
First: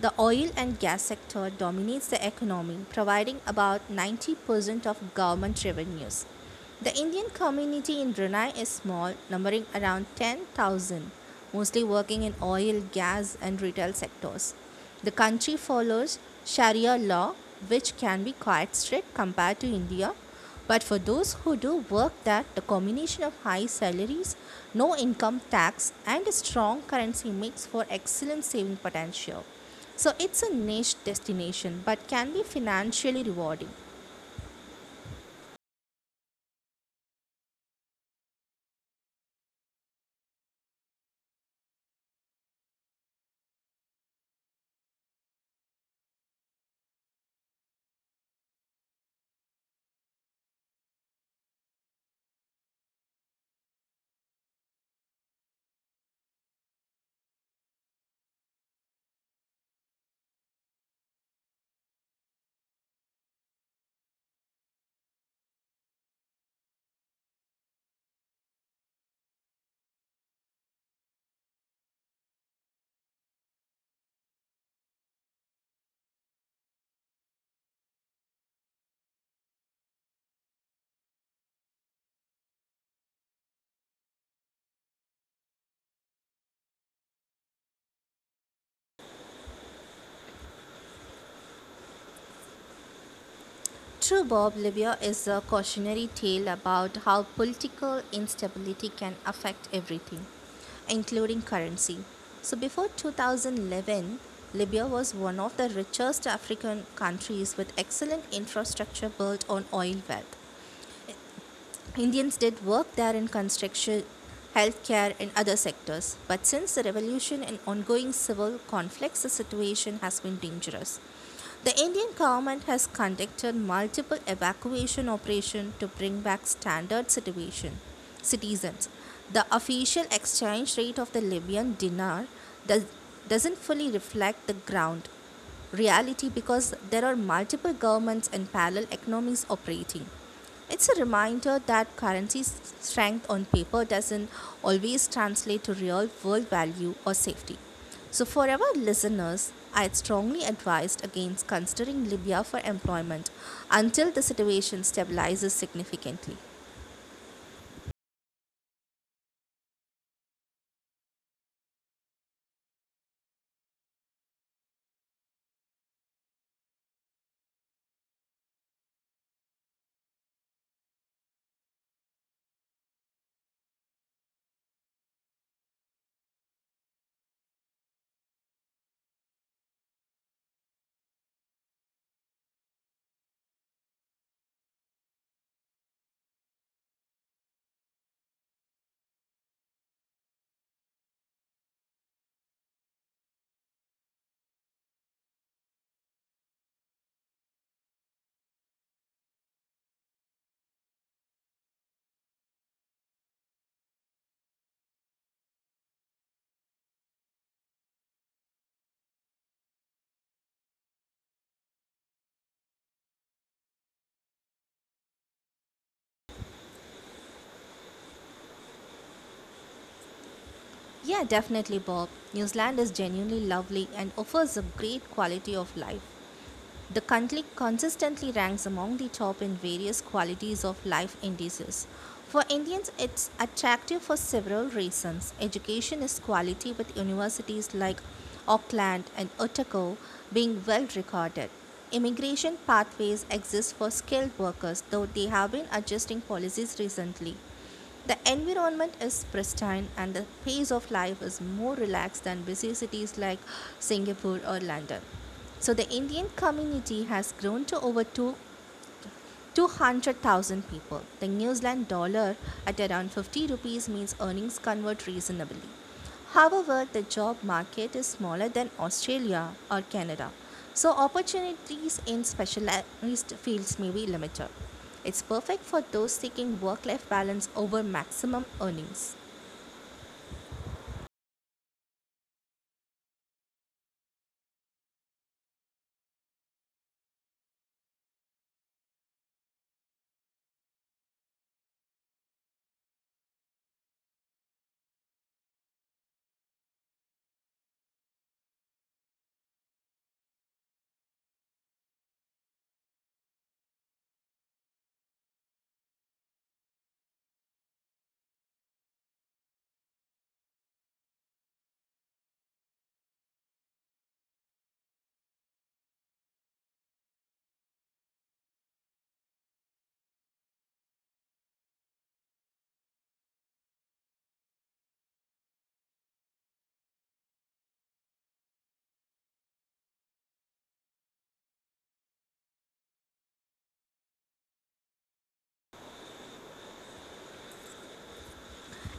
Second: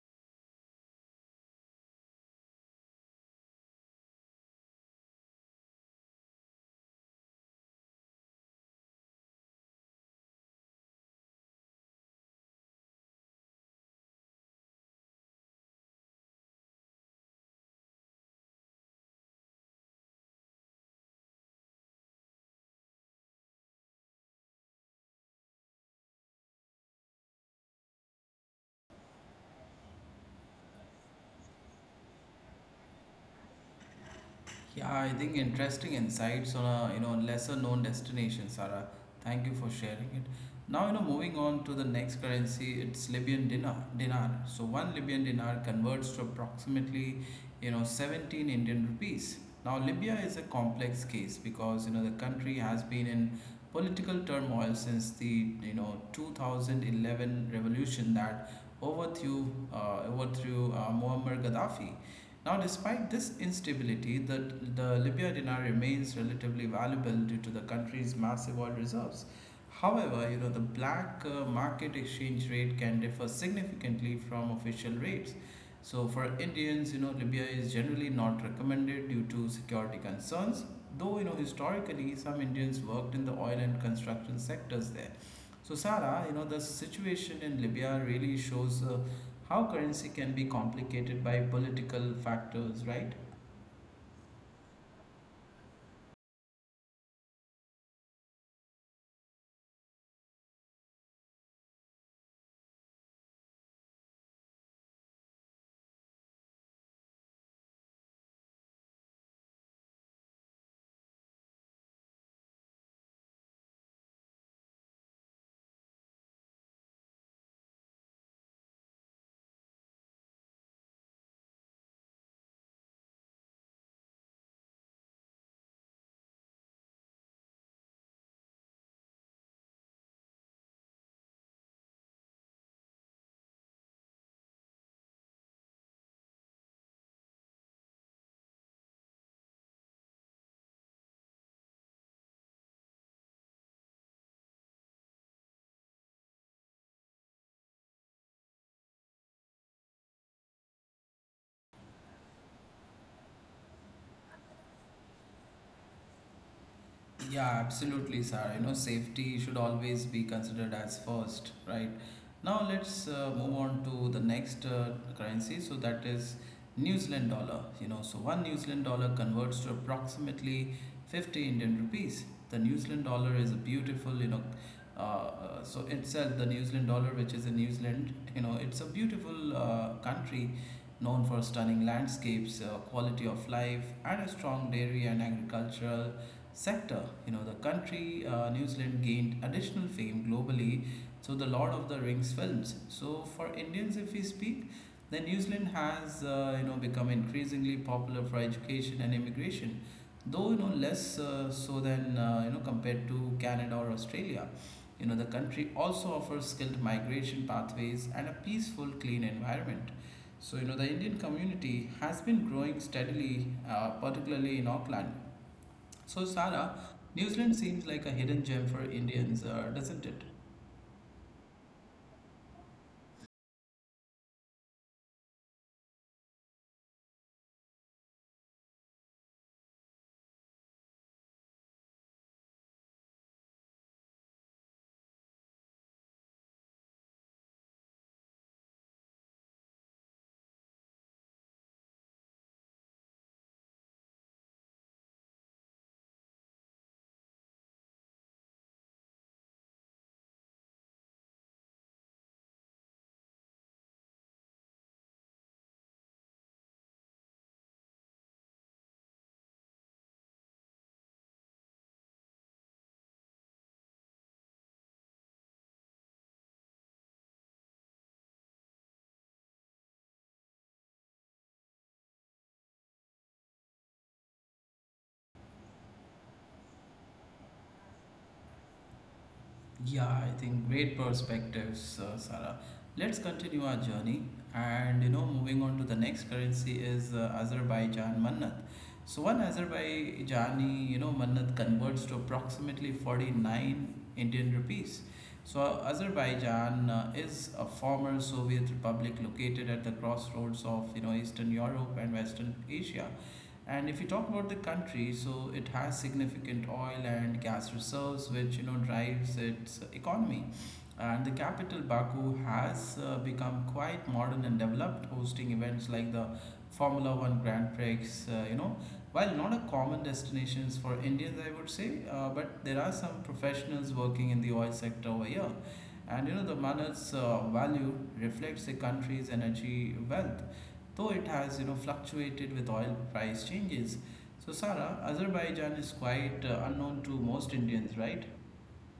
S2: The oil and gas sector dominates the economy, providing about 90% of government revenues. The Indian community in Brunei is small, numbering around 10,000, mostly working in oil, gas, and retail sectors. The country follows Sharia law, which can be quite strict compared to India, but for those who do work that, the combination of high salaries, no income tax, and a strong currency makes for excellent saving potential. So it's a niche destination but can be financially rewarding.
S1: Yeah, I think interesting insights on a lesser known destination, Sarah. Thank you for sharing it. Now moving on to the next currency, it's Libyan dinar. Dinar. So one Libyan dinar converts to approximately 17 Indian rupees. Now Libya is a complex case because the country has been in political turmoil since the 2011 revolution that overthrew Muammar Gaddafi. Now, despite this instability, the Libya dinar remains relatively valuable due to the country's massive oil reserves. However, the black market exchange rate can differ significantly from official rates. So, for Indians, Libya is generally not recommended due to security concerns. Though historically, some Indians worked in the oil and construction sectors there. So, Sarah, the situation in Libya really shows how currency can be complicated by political factors, right?
S2: True, Bob, Libya is a cautionary tale about how political instability can affect everything, including currency. So, before 2011, Libya was one of the richest African countries with excellent infrastructure built on oil wealth. Indians did work there in construction, healthcare, and other sectors, but since the revolution and ongoing civil conflicts, the situation has been dangerous. The Indian government has conducted multiple evacuation operations to bring back standard situation citizens. The official exchange rate of the Libyan dinar does, doesn't fully reflect the ground reality because there are multiple governments and parallel economies operating. It's a reminder that strength on paper doesn't always translate to real world value or safety. So, for our listeners, I'd strongly advised against considering Libya for employment until the situation stabilizes significantly.
S1: Yeah, absolutely, sir. Safety should always be considered as first, right? Now let's move on to the next currency. So that is New Zealand dollar. So one New Zealand dollar converts to approximately 50 Indian rupees. The New Zealand dollar is a beautiful, you know, so itself the New Zealand dollar, which is in New Zealand, it's a beautiful country known for stunning landscapes, quality of life, and a strong dairy and agricultural sector. New Zealand gained additional fame globally through the Lord of the Rings films. So, for Indians, if we speak, then New Zealand has become increasingly popular for education and immigration, though less so than compared to Canada or Australia. The country also offers skilled migration pathways and a peaceful, clean environment. So, the Indian community has been growing steadily, particularly in Auckland. So, Sara, New Zealand seems like a hidden gem for Indians, doesn't it?
S2: Yeah, definitely, Bob. New Zealand is genuinely lovely and offers a great quality of life. The country consistently ranks among the top in various qualities of life indices. For Indians, it's attractive for several reasons. Education is quality, with universities like Auckland and Otago being well recorded. Immigration pathways exist for skilled workers, though they have been adjusting policies recently. The environment is pristine and the pace of life is more relaxed than busy cities like Singapore or London. So the Indian community has grown to over 2 200,000 people. The New Zealand dollar at around 50 rupees means earnings convert reasonably. However, the job market is smaller than Australia or Canada, so opportunities in specialized fields may be limited. It's perfect for those seeking work life balance over maximum earnings.
S1: Yeah, I think great perspectives, Sara. Let's continue our journey. And moving on to the next currency is Azerbaijan mannat. So, one Azerbaijani, mannat converts to approximately 49 Indian rupees. So, Azerbaijan is a former Soviet republic located at the crossroads of Eastern Europe and Western Asia. And if you talk about the country, so it has significant oil and gas reserves, which you know drives its economy. And the capital Baku has become quite modern and developed, hosting events like the Formula One Grand Prix. Uh, you know, while not a common destinations for Indians, I would say, but there are some professionals working in the oil sector over here. And you know, the Manat's value reflects the country's energy wealth though it has you know fluctuated with oil price changes. So Sara, Azerbaijan is quite unknown to most Indians, right?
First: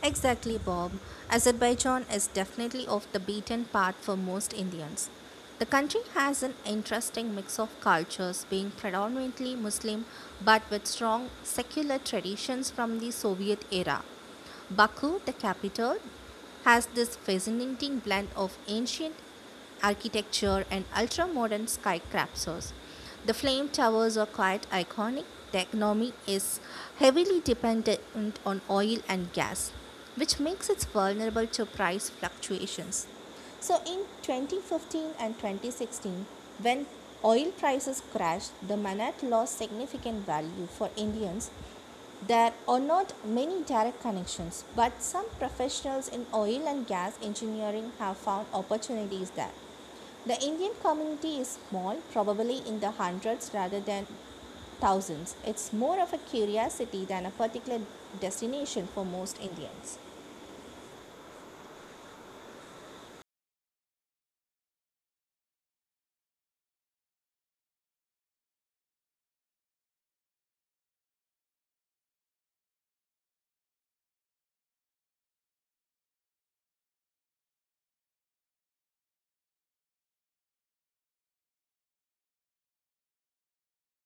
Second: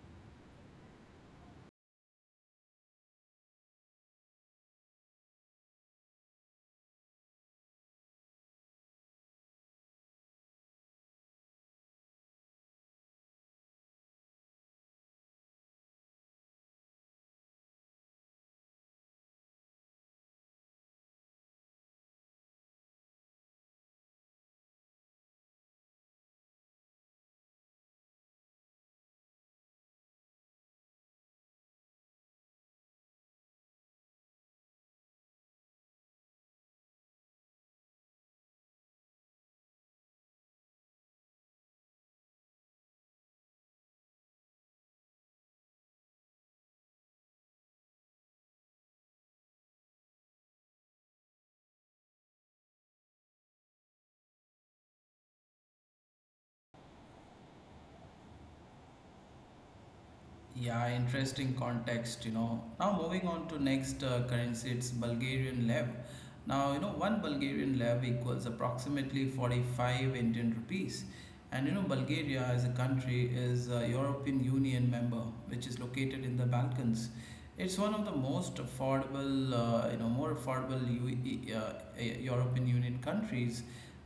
S2: Exactly, Bob. Azerbaijan is definitely off the beaten path for most Indians. The country has an interesting mix of cultures, being predominantly Muslim but with strong secular traditions from the Soviet era. Baku, the capital, has this fascinating blend of ancient architecture and ultra modern skyscrapers. The flame towers are quite iconic. The economy is heavily dependent on oil and gas, which makes it vulnerable to price fluctuations. So in 2015 and 2016, when oil prices crashed, the manat lost significant value for Indians there are not many direct connections, but some professionals in oil and gas engineering have found opportunities there. The Indian community is small, probably in the hundreds rather than thousands. It's more of a curiosity than a particular destination for most Indians.
S1: Yeah, interesting context, you know. Now moving on to next currency, it's Bulgarian lev. Now, you know, one Bulgarian lev equals approximately 45 Indian rupees. And you know, Bulgaria as a country is a European Union member, which is located in the Balkans. It's one of the most affordable, more affordable European Union countries,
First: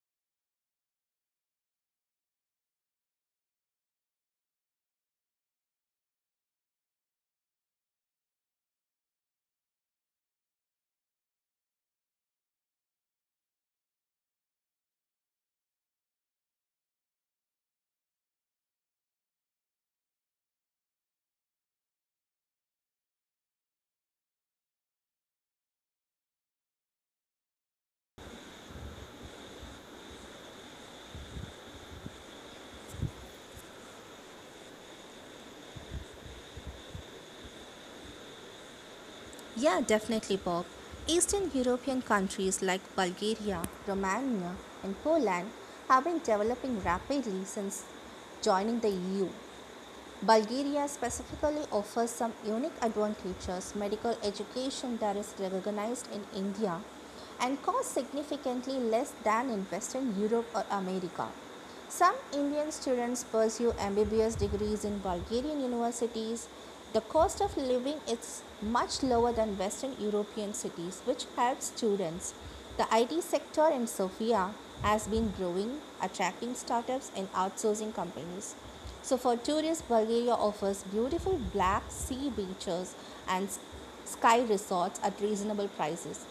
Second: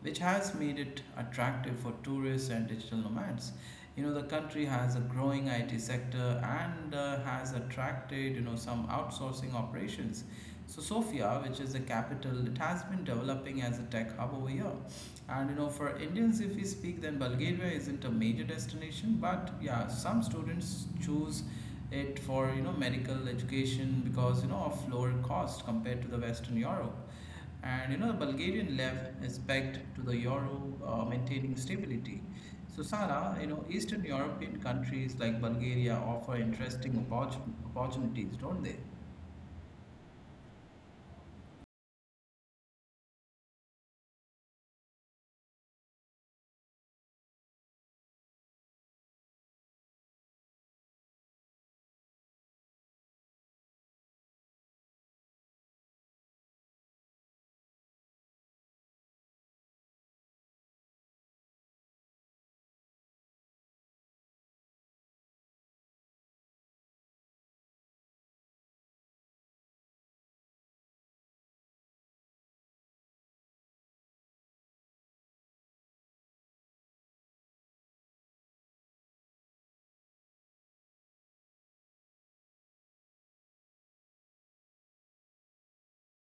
S1: which has made it attractive for tourists and digital nomads. You know, the country has a growing IT sector and has attracted you know some outsourcing operations. So Sofia, which is the capital, it has been developing as a tech hub over here. And you know, for Indians, if we speak, then Bulgaria isn't a major destination, but yeah, some students choose it for you know medical education because you know of lower cost compared to the Western Europe. And you know, the Bulgarian left is pegged to the euro, maintaining stability. So, Sara, you know, Eastern European countries like Bulgaria offer interesting opportunities, don't they?
S2: Yeah, definitely, Bob. Eastern European countries like Bulgaria, Romania, and Poland have been developing rapidly since joining the EU. Bulgaria specifically offers some unique advantages. Medical education there is recognized in India and costs significantly less than in Western Europe or America. Some Indian students pursue MBBS degrees in Bulgarian universities. The cost of living is much lower than Western European cities, which helps students. The IT sector in Sofia has been growing, attracting startups and outsourcing companies. So, for tourists, Bulgaria offers beautiful black sea beaches and sky resorts at reasonable prices.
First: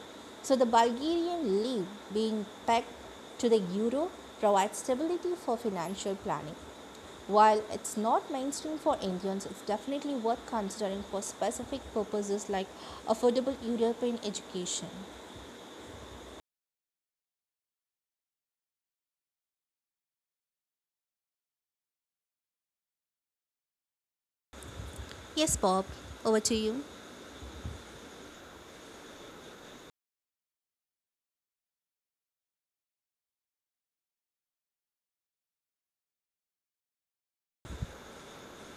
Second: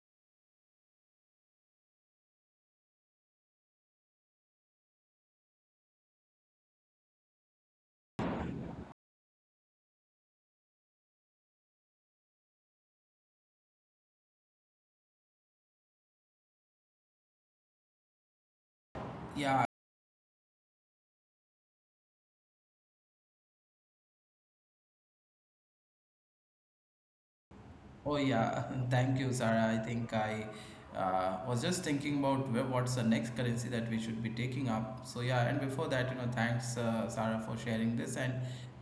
S2: So, the Bulgarian lira being pegged to the euro provides stability for financial planning. While it's not mainstream for Indians, it's definitely worth considering for specific purposes like affordable European education.
S1: Yeah.
S2: Yes, Bob, over to you.
S1: Oh yeah, [laughs] thank you, Sarah. I think I was just thinking about what's the next currency that we should be taking up. So yeah, and before that, you know, thanks, Sarah, for sharing this, and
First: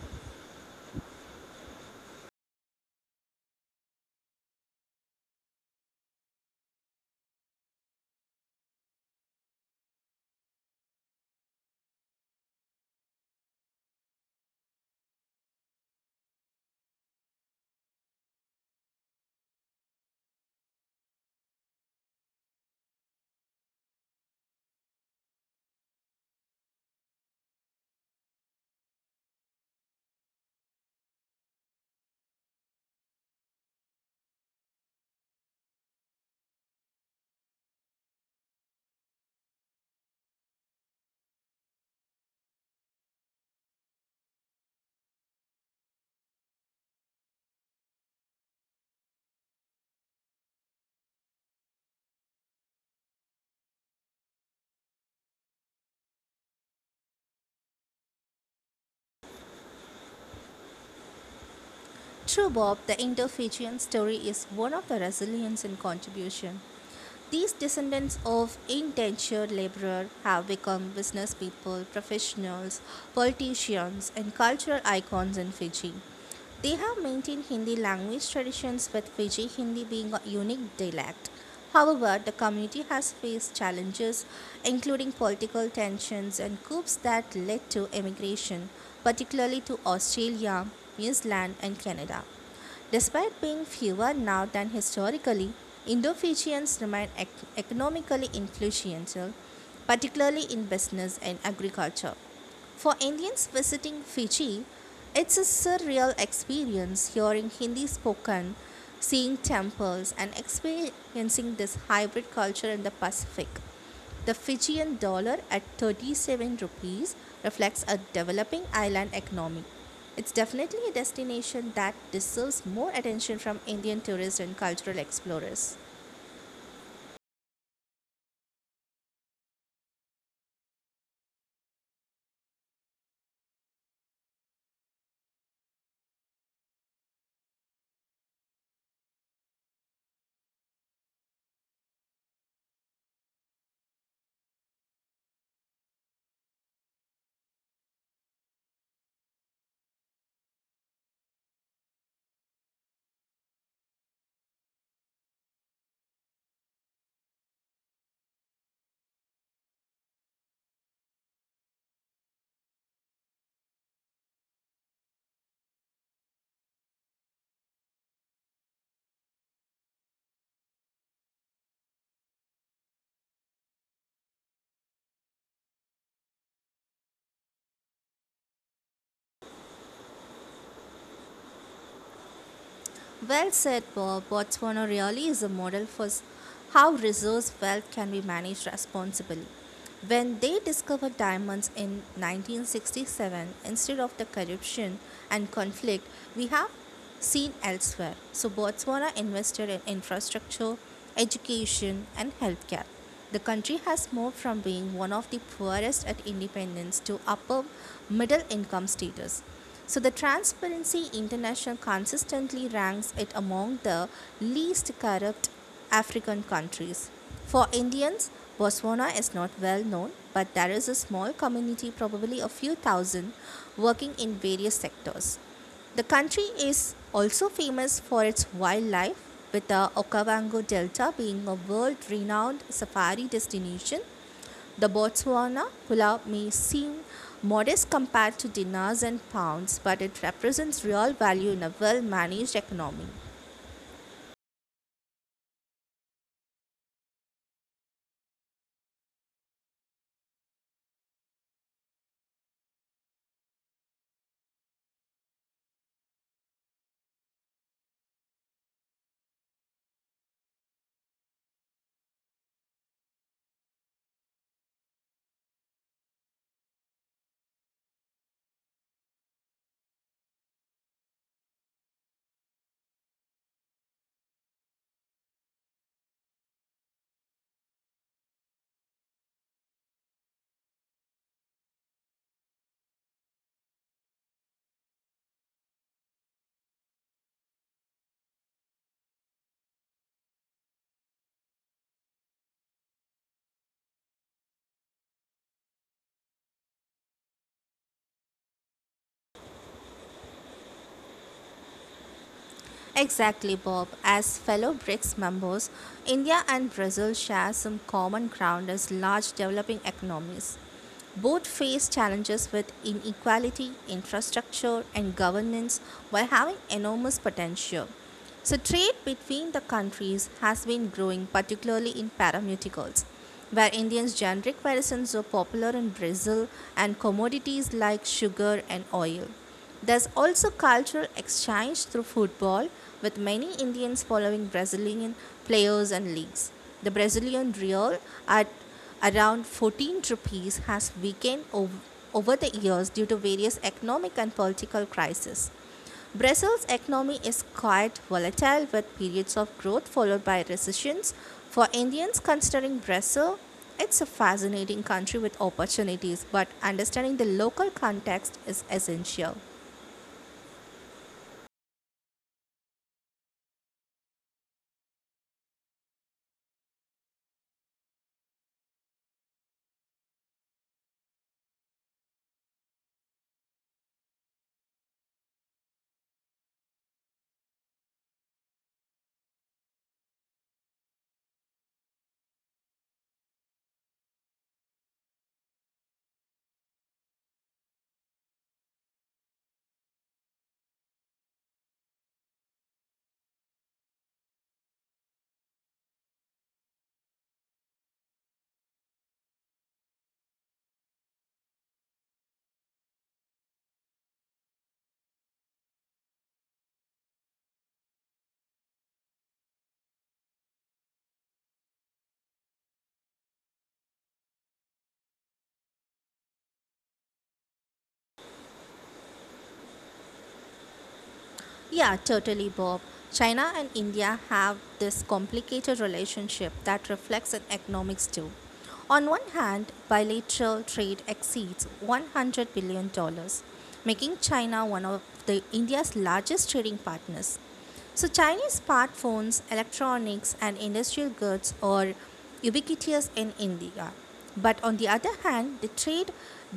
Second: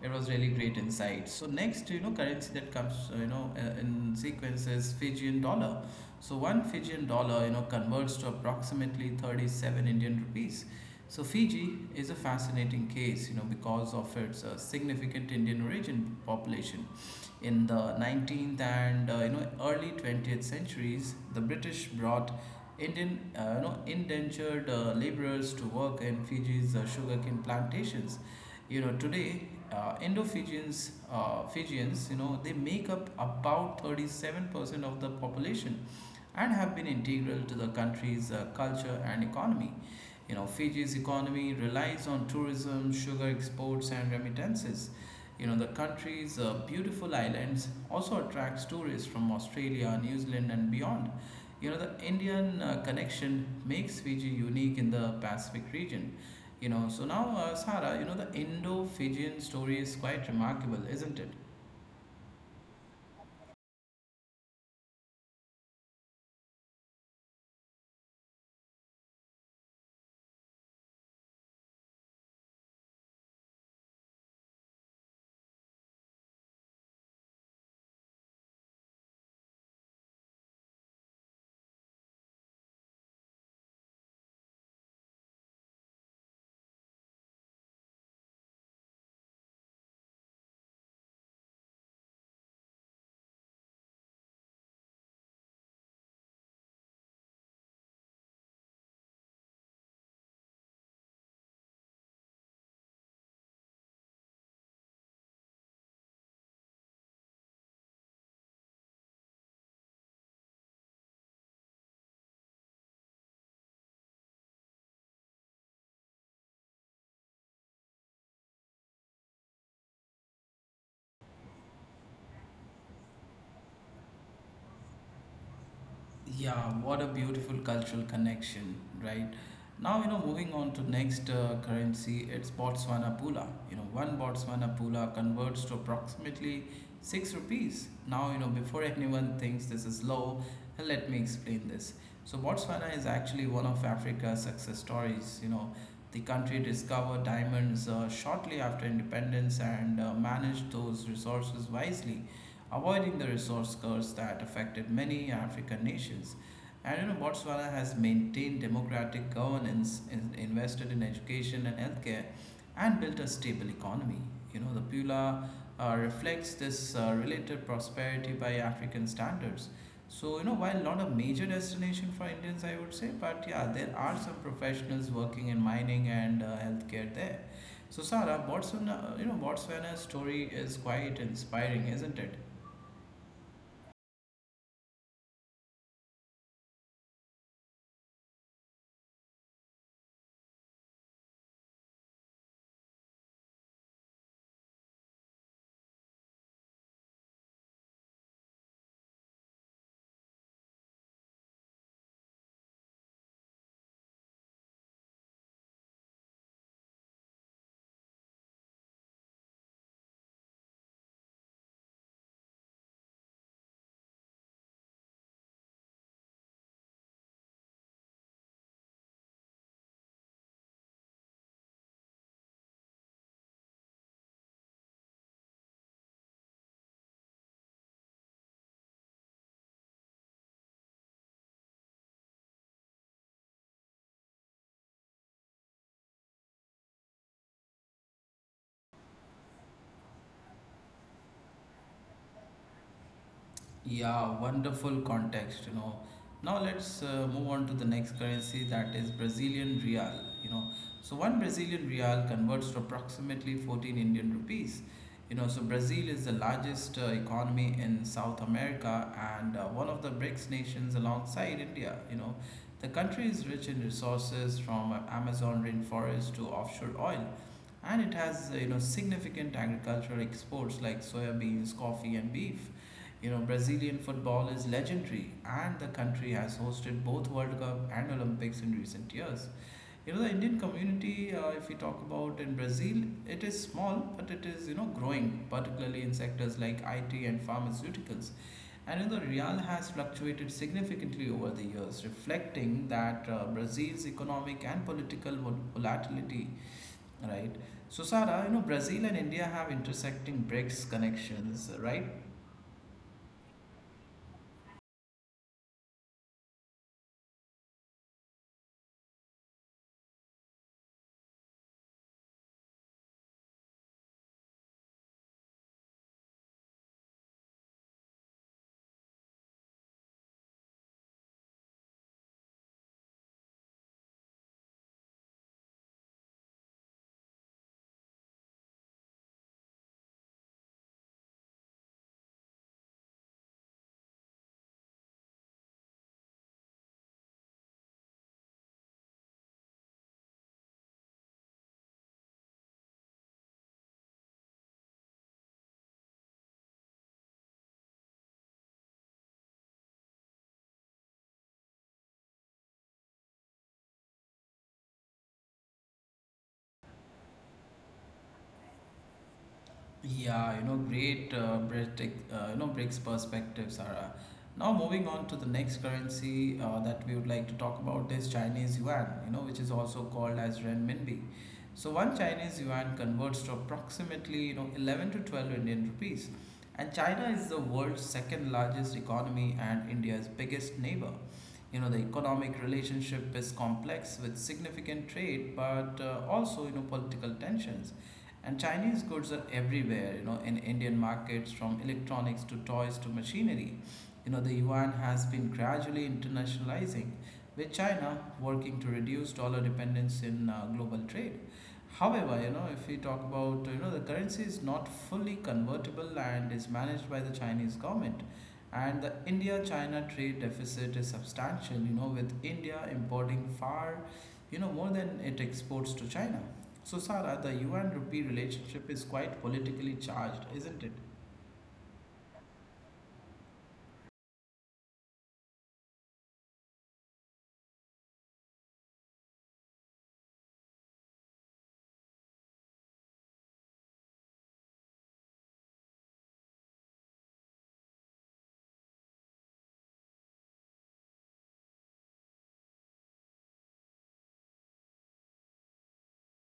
S1: it was really great insight. So next, currency that comes, in sequence is Fijian dollar. So one Fijian dollar, you know, converts to approximately 37 Indian rupees. So Fiji is a fascinating case, you know, because of its significant Indian origin population. In the 19th and early 20th centuries, the British brought Indian indentured laborers to work in Fiji's sugarcane plantations. You know today, Fijians, you know they make up about 37% of the population and have been integral to the country's culture and economy. You know, Fiji's economy relies on tourism, sugar exports, and remittances. You know, the country's beautiful islands also attracts tourists from Australia, New Zealand, and beyond. You know, the Indian connection makes Fiji unique in the Pacific region. You know, so now, Sara, you know, the Indo Fijian story is quite remarkable, isn't it?
S2: True, Bob, the Indo Fijian story is one of the resilience and contribution. These descendants of indentured laborer have become business people, professionals, politicians, and cultural icons in Fiji. They have maintained Hindi language traditions with Fiji Hindi being a unique dialect. However, the community has faced challenges, including political tensions and coups that led to emigration, particularly to Australia, New Zealand, and Canada. Despite being fewer now than historically, Indo Fijians remain economically influential, particularly in business and agriculture. For Indians visiting Fiji, it's a surreal experience hearing Hindi spoken, seeing temples, and experiencing this hybrid culture in the Pacific. The Fijian dollar at 37 rupees reflects a developing island economy. It's definitely a destination that deserves more attention from Indian tourists and cultural explorers.
S1: Yeah, what a beautiful cultural connection, right? Now, you know, moving on to next currency, it's Botswana Pula. You know, one Botswana Pula converts to approximately six rupees. Now, you know, before anyone thinks this is low, let me explain this. So, Botswana is actually one of Africa's success stories. You know, the country discovered diamonds shortly after independence and managed those resources wisely, avoiding the resource curse that affected many African nations. And you know, Botswana has maintained democratic governance, invested in education and healthcare, and built a stable economy. You know, the Pula reflects this relative prosperity by African standards. So, you know, while not a major destination for Indians, I would say, but yeah, there are some professionals working in mining and healthcare there. So, Sarah, Botswana's story is quite inspiring, isn't it?
S2: Well said, Bob. Botswana really is a model for how resource wealth can be managed responsibly. When they discovered diamonds in 1967 instead of the corruption and conflict we have seen elsewhere, so Botswana invested in infrastructure, education, and healthcare. The country has moved from being one of the poorest at independence to upper middle income status. So the Transparency International consistently ranks it among the least corrupt African countries. For Indians, Botswana is not well known, but there is a small community, probably a few thousand, working in various sectors. The country is also famous for its wildlife, with the Okavango Delta being a world renowned safari destination. The Botswana pulao may seem modest compared to dinars and pounds, but it represents real value in a well managed economy.
S1: Yeah, wonderful context, you know. Now let's move on to the next currency, that is Brazilian real, you know. So one Brazilian real converts to approximately 14 Indian rupees. You know, so Brazil is the largest economy in South America and one of the BRICS nations alongside India, you know. The country is rich in resources, from Amazon rainforest to offshore oil, and it has, significant agricultural exports like soya beans, coffee and beef. You know, Brazilian football is legendary, and the country has hosted both World Cup and Olympics in recent years. You know, the Indian community, if we talk about in Brazil, it is small, but it is, you know, growing, particularly in sectors like IT and pharmaceuticals. And, you know, the real has fluctuated significantly over the years, reflecting that Brazil's economic and political volatility, right? So, Sarah, you know, Brazil and India have intersecting BRICS connections, right?
S2: Exactly, Bob. As fellow BRICS members, India and Brazil share some common ground as large developing economies. Both face challenges with inequality, infrastructure, and governance while having enormous potential. So, trade between the countries has been growing, particularly in pharmaceuticals, where Indians' generic medicines are popular in Brazil and commodities like sugar and oil. There's also cultural exchange through football, with many Indians following Brazilian players and leagues. The Brazilian Real at around 14 rupees has weakened over the years due to various economic and political crises. Brazil's economy is quite volatile with periods of growth followed by recessions. For Indians considering Brazil, it's a fascinating country with opportunities, but understanding the local context is essential.
S1: Yeah, you know, great breaks perspective, Sarah. Now moving on to the next currency that we would like to talk about is Chinese yuan, you know, which is also called as renminbi. So one Chinese yuan converts to approximately, you know, 11 to 12 Indian rupees. And China is the world's second largest economy and India's biggest neighbor. You know, the economic relationship is complex with significant trade, but also, you know, political tensions. And Chinese goods are everywhere, you know, in Indian markets, from electronics to toys to machinery. You know, the yuan has been gradually internationalizing, with China working to reduce dollar dependence in global trade. However, you know, if we talk about, you know, the currency is not fully convertible and is managed by the Chinese government. And the India China trade deficit is substantial, you know, with India importing far, you know, more than it exports to China. So, Sara, the yuan rupee relationship is quite politically charged, isn't it?
S2: Yeah, totally, Bob. China and India have this complicated relationship that reflects in economics too. On one hand, bilateral trade exceeds $100 billion, dollars, making China one of the India's largest trading partners. So, Chinese smartphones, electronics, and industrial goods are ubiquitous in India. But on the other hand, the trade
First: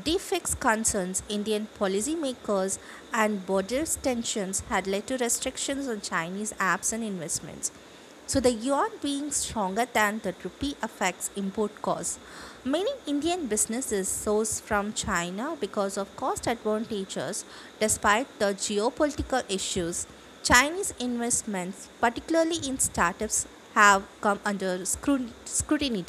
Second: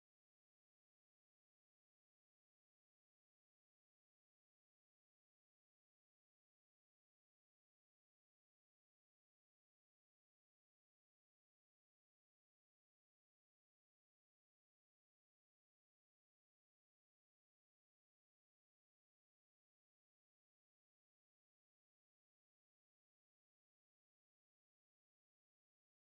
S2: defects concerns Indian policymakers and border tensions had led to restrictions on Chinese apps and investments. So the yuan being stronger than the rupee affects import costs. Many Indian businesses source from China because of cost advantages despite the geopolitical issues. Chinese investments, particularly in startups, have come under scrutiny.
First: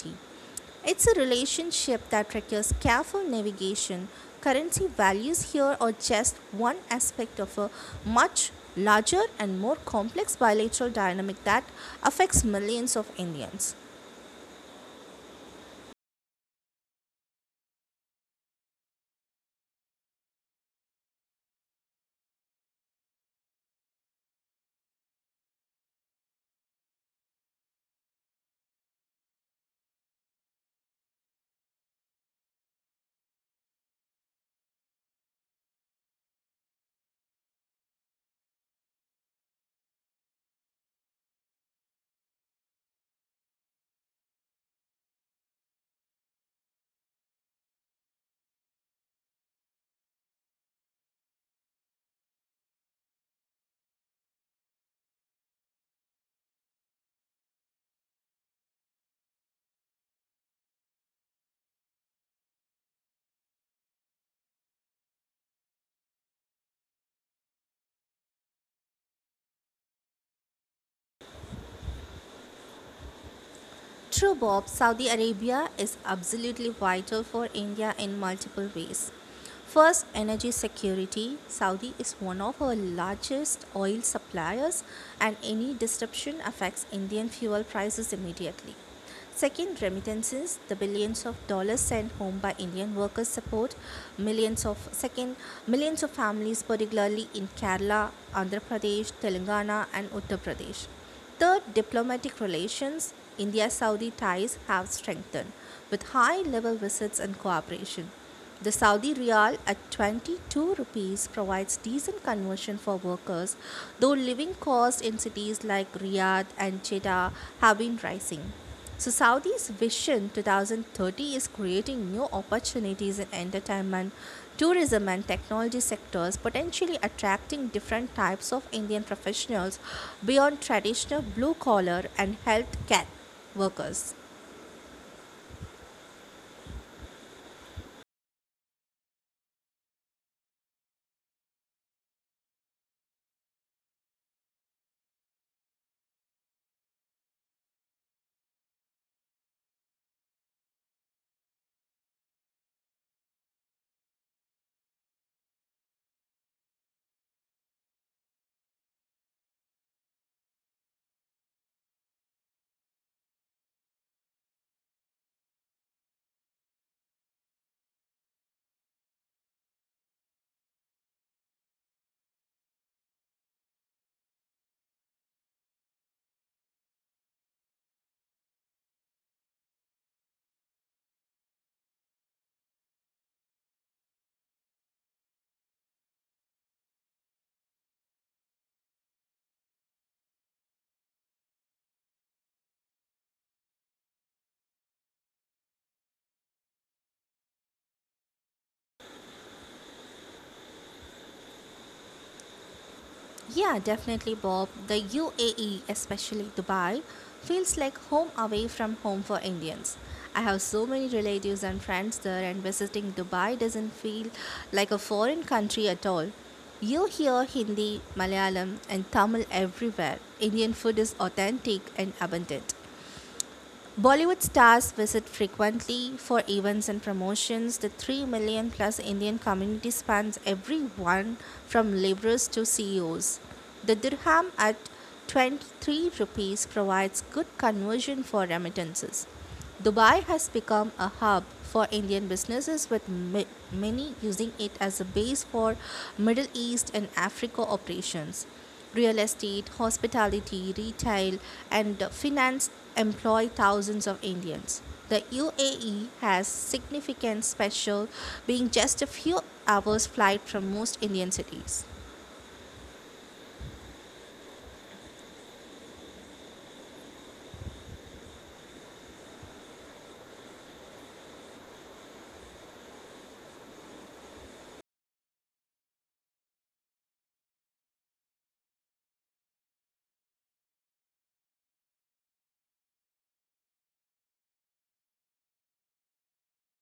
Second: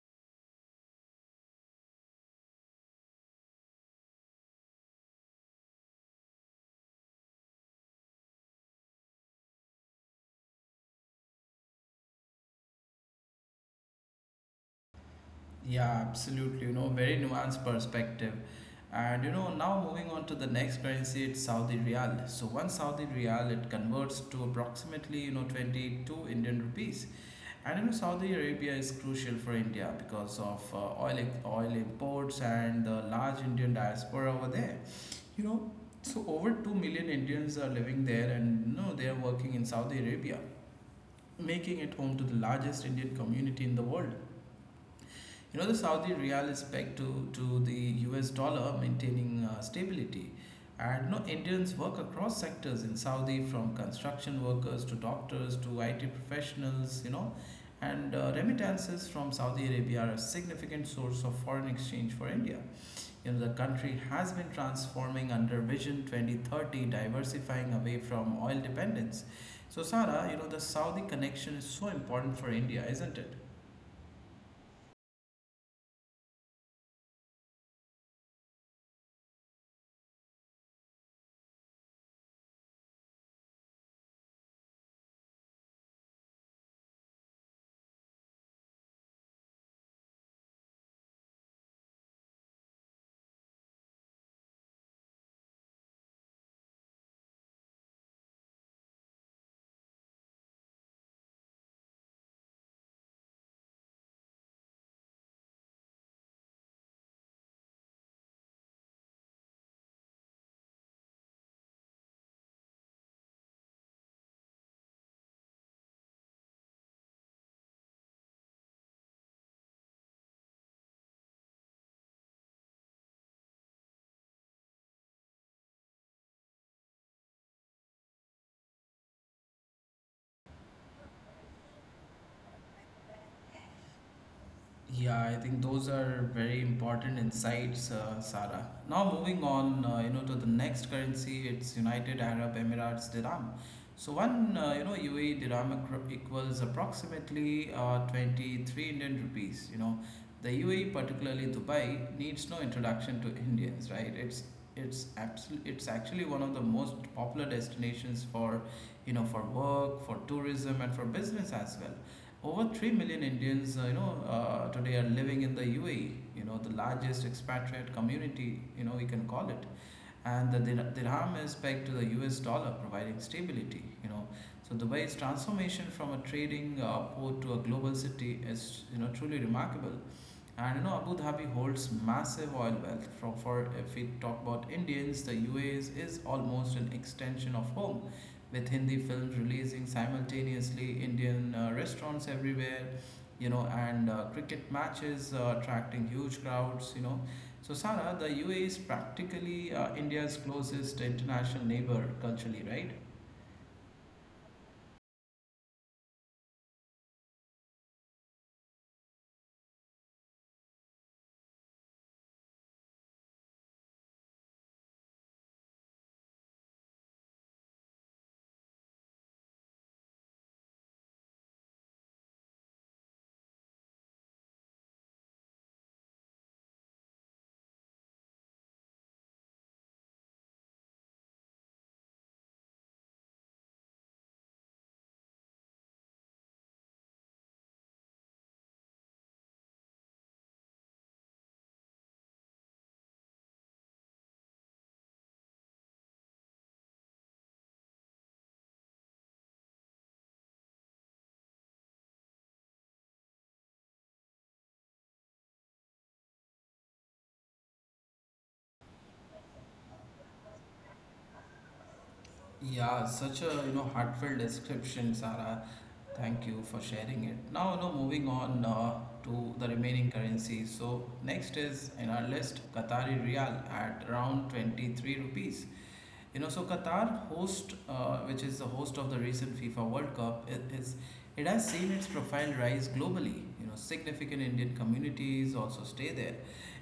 S2: It's a relationship that requires careful navigation. Currency values here are just one aspect of a much larger and more complex bilateral dynamic that affects millions of Indians.
S1: Yeah, absolutely. You know, very nuanced perspective. And you know, now moving on to the next currency, it's Saudi Riyal. So one Saudi Riyal it converts to approximately you know 22 Indian rupees. And you know, Saudi Arabia is crucial for India because of oil imports and the large Indian diaspora over there. You know, so over 2 million Indians are living there and you know, they are working in Saudi Arabia, making it home to the largest Indian community in the world. You know, the Saudi real is pegged to the US dollar, maintaining stability. And you know Indians work across sectors in Saudi, from construction workers to doctors to IT professionals, you know. And remittances from Saudi Arabia are a significant source of foreign exchange for India. You know the country has been transforming under Vision 2030, diversifying away from oil dependence. So, Sara, you know, the Saudi connection is so important for India, isn't it?
S2: True, Bob, Saudi Arabia is absolutely vital for India in multiple ways. First, energy security. Saudi is one of our largest oil suppliers, and any disruption affects Indian fuel prices immediately. Second, remittances, the billions of dollars sent home by Indian workers support millions of second millions of families, particularly in Kerala, Andhra Pradesh, Telangana and Uttar Pradesh. Third, diplomatic relations, India Saudi ties have strengthened with high level visits and cooperation. The Saudi rial at 22 rupees provides decent conversion for workers, though living costs in cities like Riyadh and Jeddah have been rising. So Saudi's Vision 2030 is creating new opportunities in entertainment, tourism and technology sectors, potentially attracting different types of Indian professionals beyond traditional blue collar and healthcare workers.
S1: Yeah, I think those are very important insights, Sarah. Now moving on, to the next currency, it's United Arab Emirates dirham. So one, UAE dirham equals approximately 23 Indian rupees. You know, the UAE, particularly Dubai, needs no introduction to Indians, right? It's Absolutely, it's actually one of the most popular destinations for, you know, for work, for tourism, and for business as well. Over 3 million Indians, today are living in the UAE, you know, the largest expatriate community, you know, we can call it. And the dirham is pegged to the US dollar, providing stability, you know. So Dubai's transformation from a trading port to a global city is, you know, truly remarkable. And you know, Abu Dhabi holds massive oil wealth. From for If we talk about Indians, the UAE is almost an extension of home, with Hindi films releasing simultaneously, Indian restaurants everywhere, you know, and cricket matches attracting huge crowds. You know, so Sara, the UAE is practically India's closest international neighbor culturally, right?
S2: Yeah, definitely, Bob. The UAE, especially Dubai, feels like home away from home for Indians. I have so many relatives and friends there, and visiting Dubai doesn't feel like a foreign country at all. You hear Hindi, Malayalam, and Tamil everywhere. Indian food is authentic and abundant. Bollywood stars visit frequently for events and promotions. The 3 million plus Indian community spans everyone from laborers to CEOs. The dirham at 23 rupees provides good conversion for remittances. Dubai has become a hub for Indian businesses, with many using it as a base for Middle East and Africa operations. Real estate, hospitality, retail, and finance employ thousands of Indians. The UAE has significant special, being just a few hours' flight from most Indian cities.
S1: Yeah, such a you know heartfelt description, Sarah. Thank you for sharing it. Now, you know, moving on to the remaining currencies. So next is in our list Qatari Riyal at around 23 rupees. You know, so Qatar host, which is the host of the recent FIFA World Cup, it has seen its profile rise globally. You know, significant Indian communities also stay there,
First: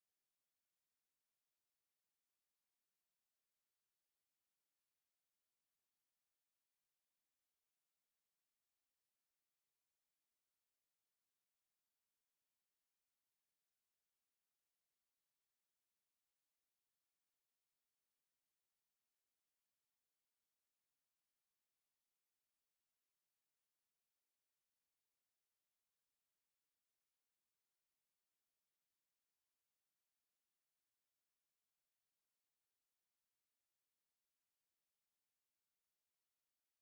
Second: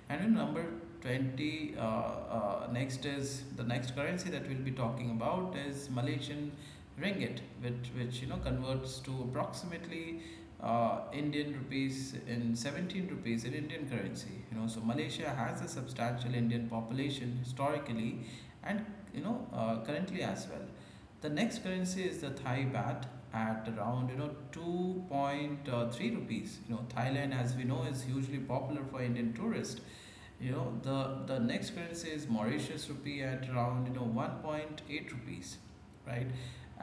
S1: and in number 20, next is the next currency that we'll be talking about is Malaysian ringgit, which you know converts to approximately Indian rupees in 17 rupees in Indian currency. You know, so Malaysia has a substantial Indian population historically and you know, currently as well. The next currency is the Thai baht at around you know 2.3 rupees. You know, Thailand, as we know, is hugely popular for Indian tourists. You know, the next currency is Mauritius rupee at around you know 1.8 rupees, right?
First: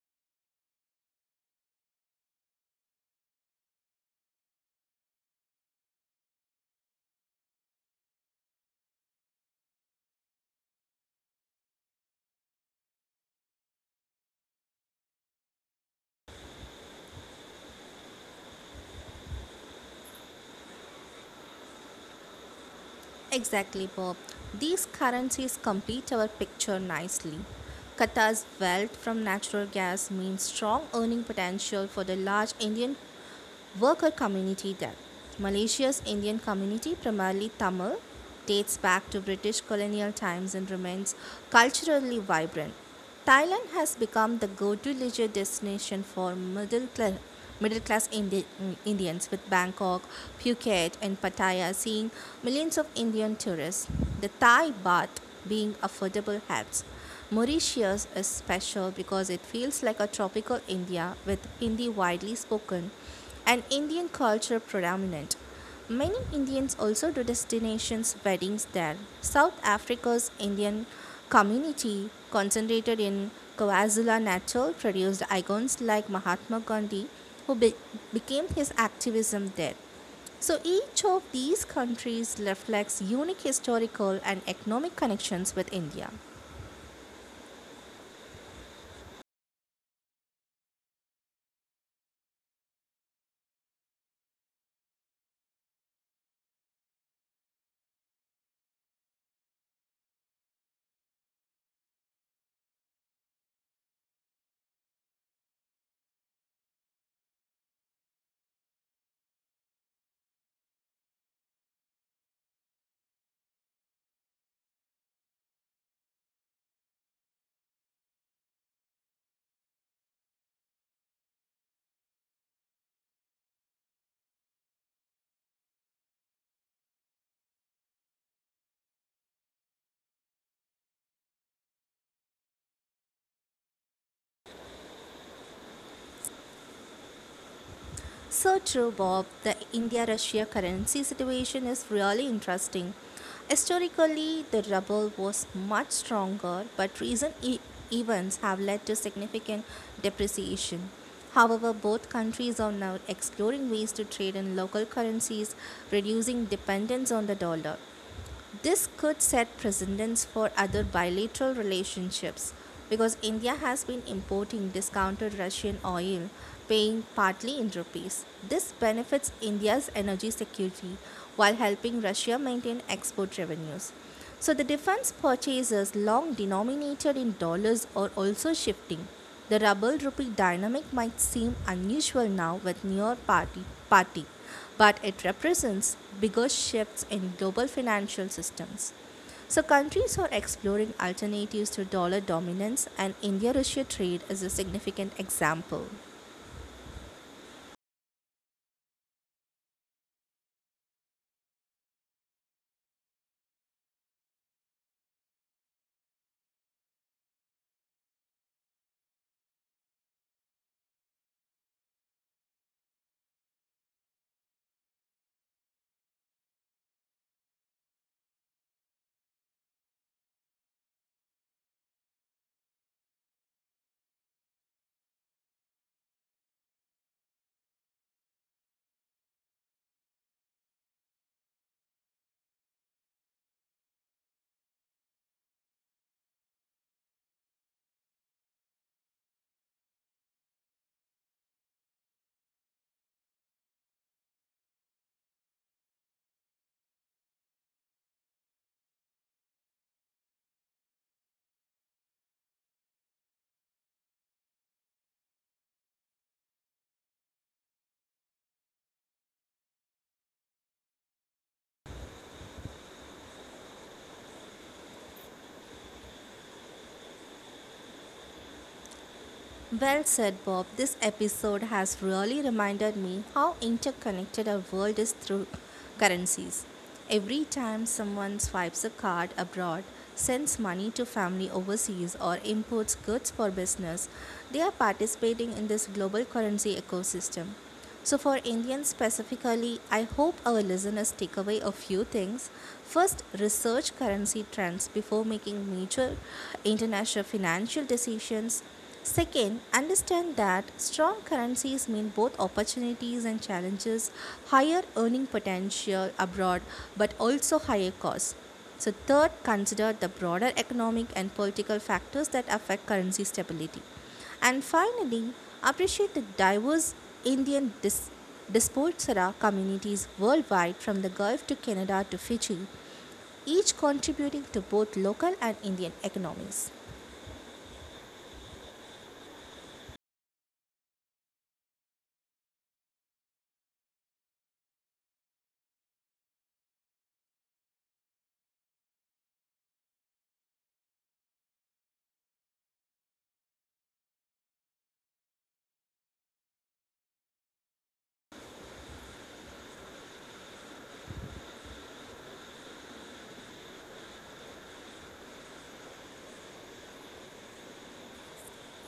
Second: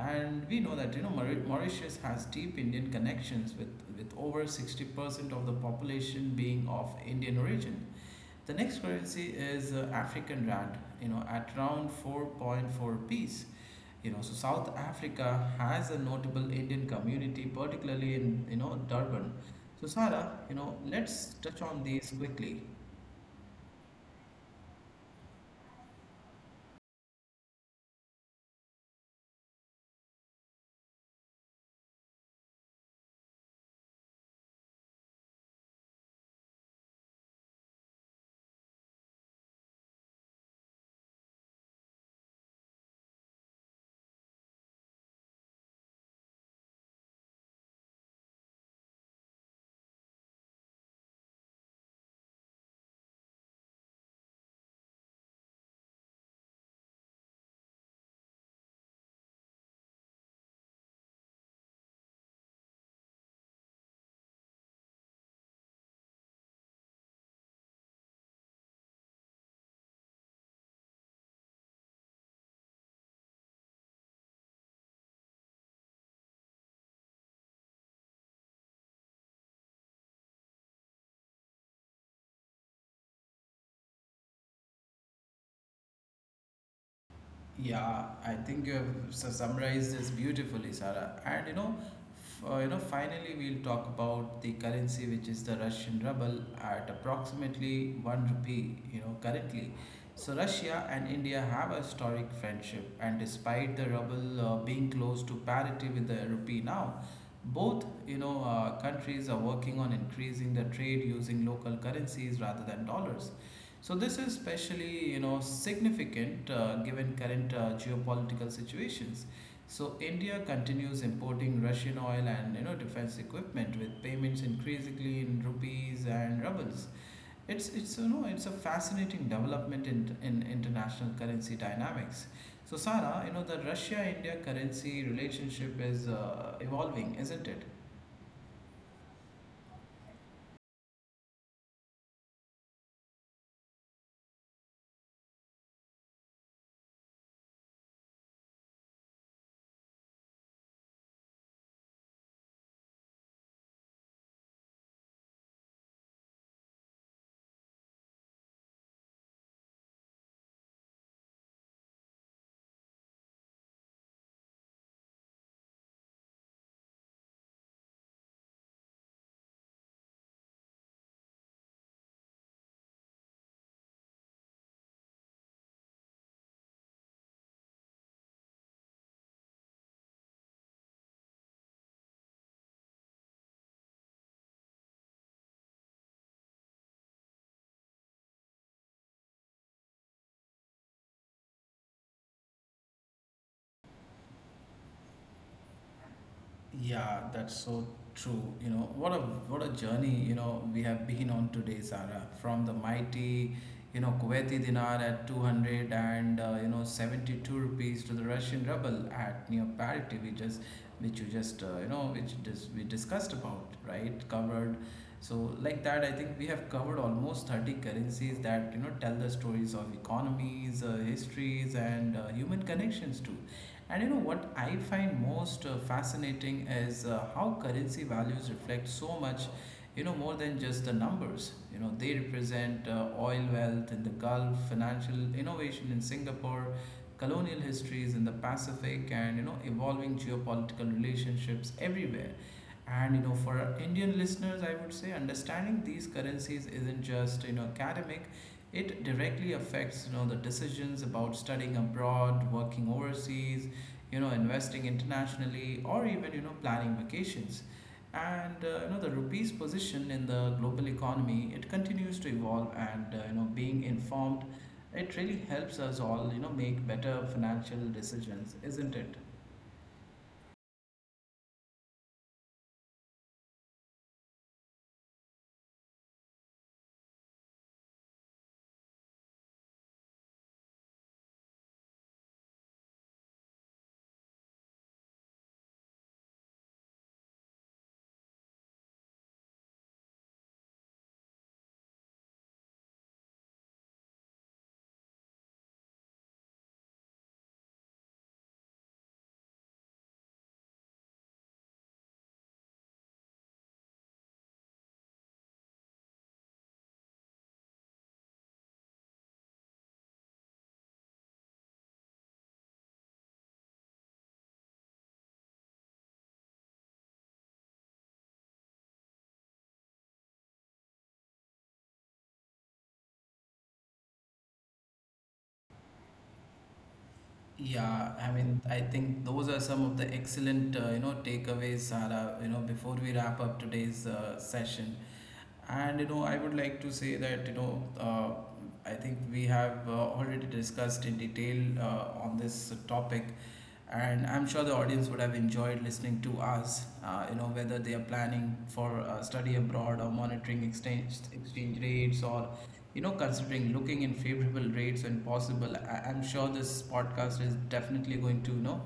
S1: And we know that you know Mauritius has deep Indian connections with over 60% of the population being of Indian origin. The next currency is African rand, you know, at around 4.4 piece. You know, so South Africa has a notable Indian community, particularly in, you know, Durban. So Sarah, let's touch on these quickly.
S2: Exactly, Bob. These currencies complete our picture nicely. Qatar's wealth from natural gas means strong earning potential for the large Indian Worker community then. Malaysia's Indian community, primarily Tamil, dates back to British colonial times and remains culturally vibrant. Thailand has become the go to leisure destination for middle class. Middle class Indians with Bangkok, Phuket, and Pattaya seeing millions of Indian tourists. The Thai baht being affordable helps. Mauritius is special because it feels like a tropical India with Hindi widely spoken and Indian culture predominant. Many Indians also do destinations weddings there. South Africa's Indian community concentrated in KwaZulu Natal produced icons like Mahatma Gandhi who became his activism there. So each of these countries reflects unique historical and economic connections with India.
S1: Yeah, I think you have summarized this beautifully, Sarah. And finally we'll talk about the currency, which is the Russian ruble, at approximately one rupee, currently. So Russia and India have a historic friendship, and despite the ruble being close to parity with the rupee now, both countries are working on increasing the trade using local currencies rather than dollars. So this is especially significant, given current geopolitical situations. So India continues importing Russian oil and defense equipment with payments increasingly in rupees and rubles. It's you know it's a fascinating development in international currency dynamics. So Sara, the Russia India currency relationship is evolving, isn't it?
S2: So true, Bob. The India Russia currency situation is really interesting. Historically, the ruble was much stronger, but recent events have led to significant depreciation. However, both countries are now exploring ways to trade in local currencies, reducing dependence on the dollar. This could set precedents for other bilateral relationships because India has been importing discounted Russian oil, paying partly in rupees. This benefits India's energy security while helping Russia maintain export revenues. So the defense purchases long denominated in dollars are also shifting. The ruble rupee dynamic might seem unusual now with near party but it represents bigger shifts in global financial systems. So countries are exploring alternatives to dollar dominance and India-Russia trade is a significant example.
S1: Yeah, that's so true. What a journey, we have been on today, Sarah. From the mighty, Kuwaiti dinar at 200 and 72 rupees to the Russian ruble at near parity, we just which you just we discussed about, right? Covered. So like that, I think we have covered almost 30 currencies that tell the stories of economies, histories, and human connections too. And what I find most fascinating is how currency values reflect so much, more than just the numbers. They represent oil wealth in the Gulf, financial innovation in Singapore, colonial histories in the Pacific, and evolving geopolitical relationships everywhere. And for our Indian listeners, I would say understanding these currencies isn't just academic; it directly affects the decisions about studying abroad, working overseas, investing internationally, or even, planning vacations. And, the rupee's position in the global economy, it continues to evolve and, being informed, it really helps us all, make better financial decisions, isn't it?
S2: Well said, Bob. This episode has really reminded me how interconnected our world is through currencies. Every time someone swipes a card abroad, sends money to family overseas, or imports goods for business, they are participating in this global currency ecosystem. So, for Indians specifically, I hope our listeners take away a few things. First, research currency trends before making major international financial decisions. Second, understand that strong currencies mean both opportunities and challenges, higher earning potential abroad, but also higher costs. So, third, consider the broader economic and political factors that affect currency stability. And finally, appreciate the diverse Indian diaspora communities worldwide from the Gulf to Canada to Fiji, each contributing to both local and Indian economies.
S1: Yeah, I mean, I think those are some of the excellent, takeaways, Sara, before we wrap up today's session. And, I would like to say that, I think we have already discussed in detail on this topic, and I'm sure the audience would have enjoyed listening to us. Whether they are planning for study abroad or monitoring exchange rates or considering looking in favorable rates when possible. I'm sure this podcast is definitely going to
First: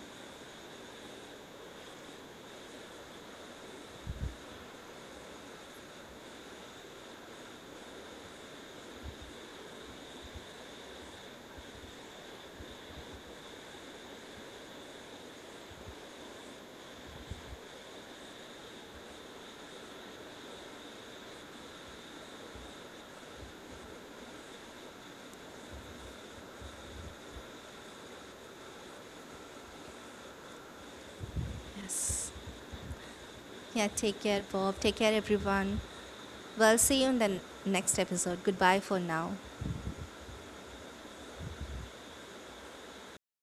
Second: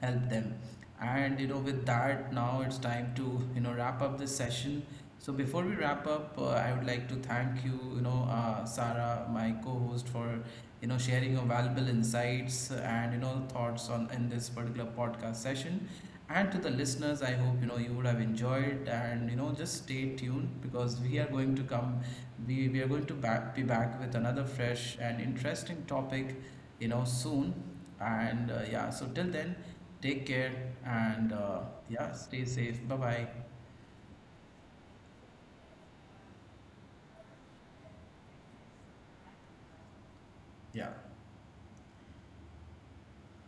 S1: help them. And with that, now it's time to wrap up this session. So before we wrap up, I would like to thank you, Sarah, my co-host, for sharing your valuable insights and thoughts on in this particular podcast session, and to the listeners, I hope you would have enjoyed, and just stay tuned because we are going to we are going to be back with another fresh and interesting topic soon. And yeah, so till then, take care. And yeah,
S2: Yes.
S1: stay safe. Bye bye.
S2: Yeah, take care, Bob. Take care, everyone. Well, see you in the next episode. Goodbye for now.
S1: Yeah.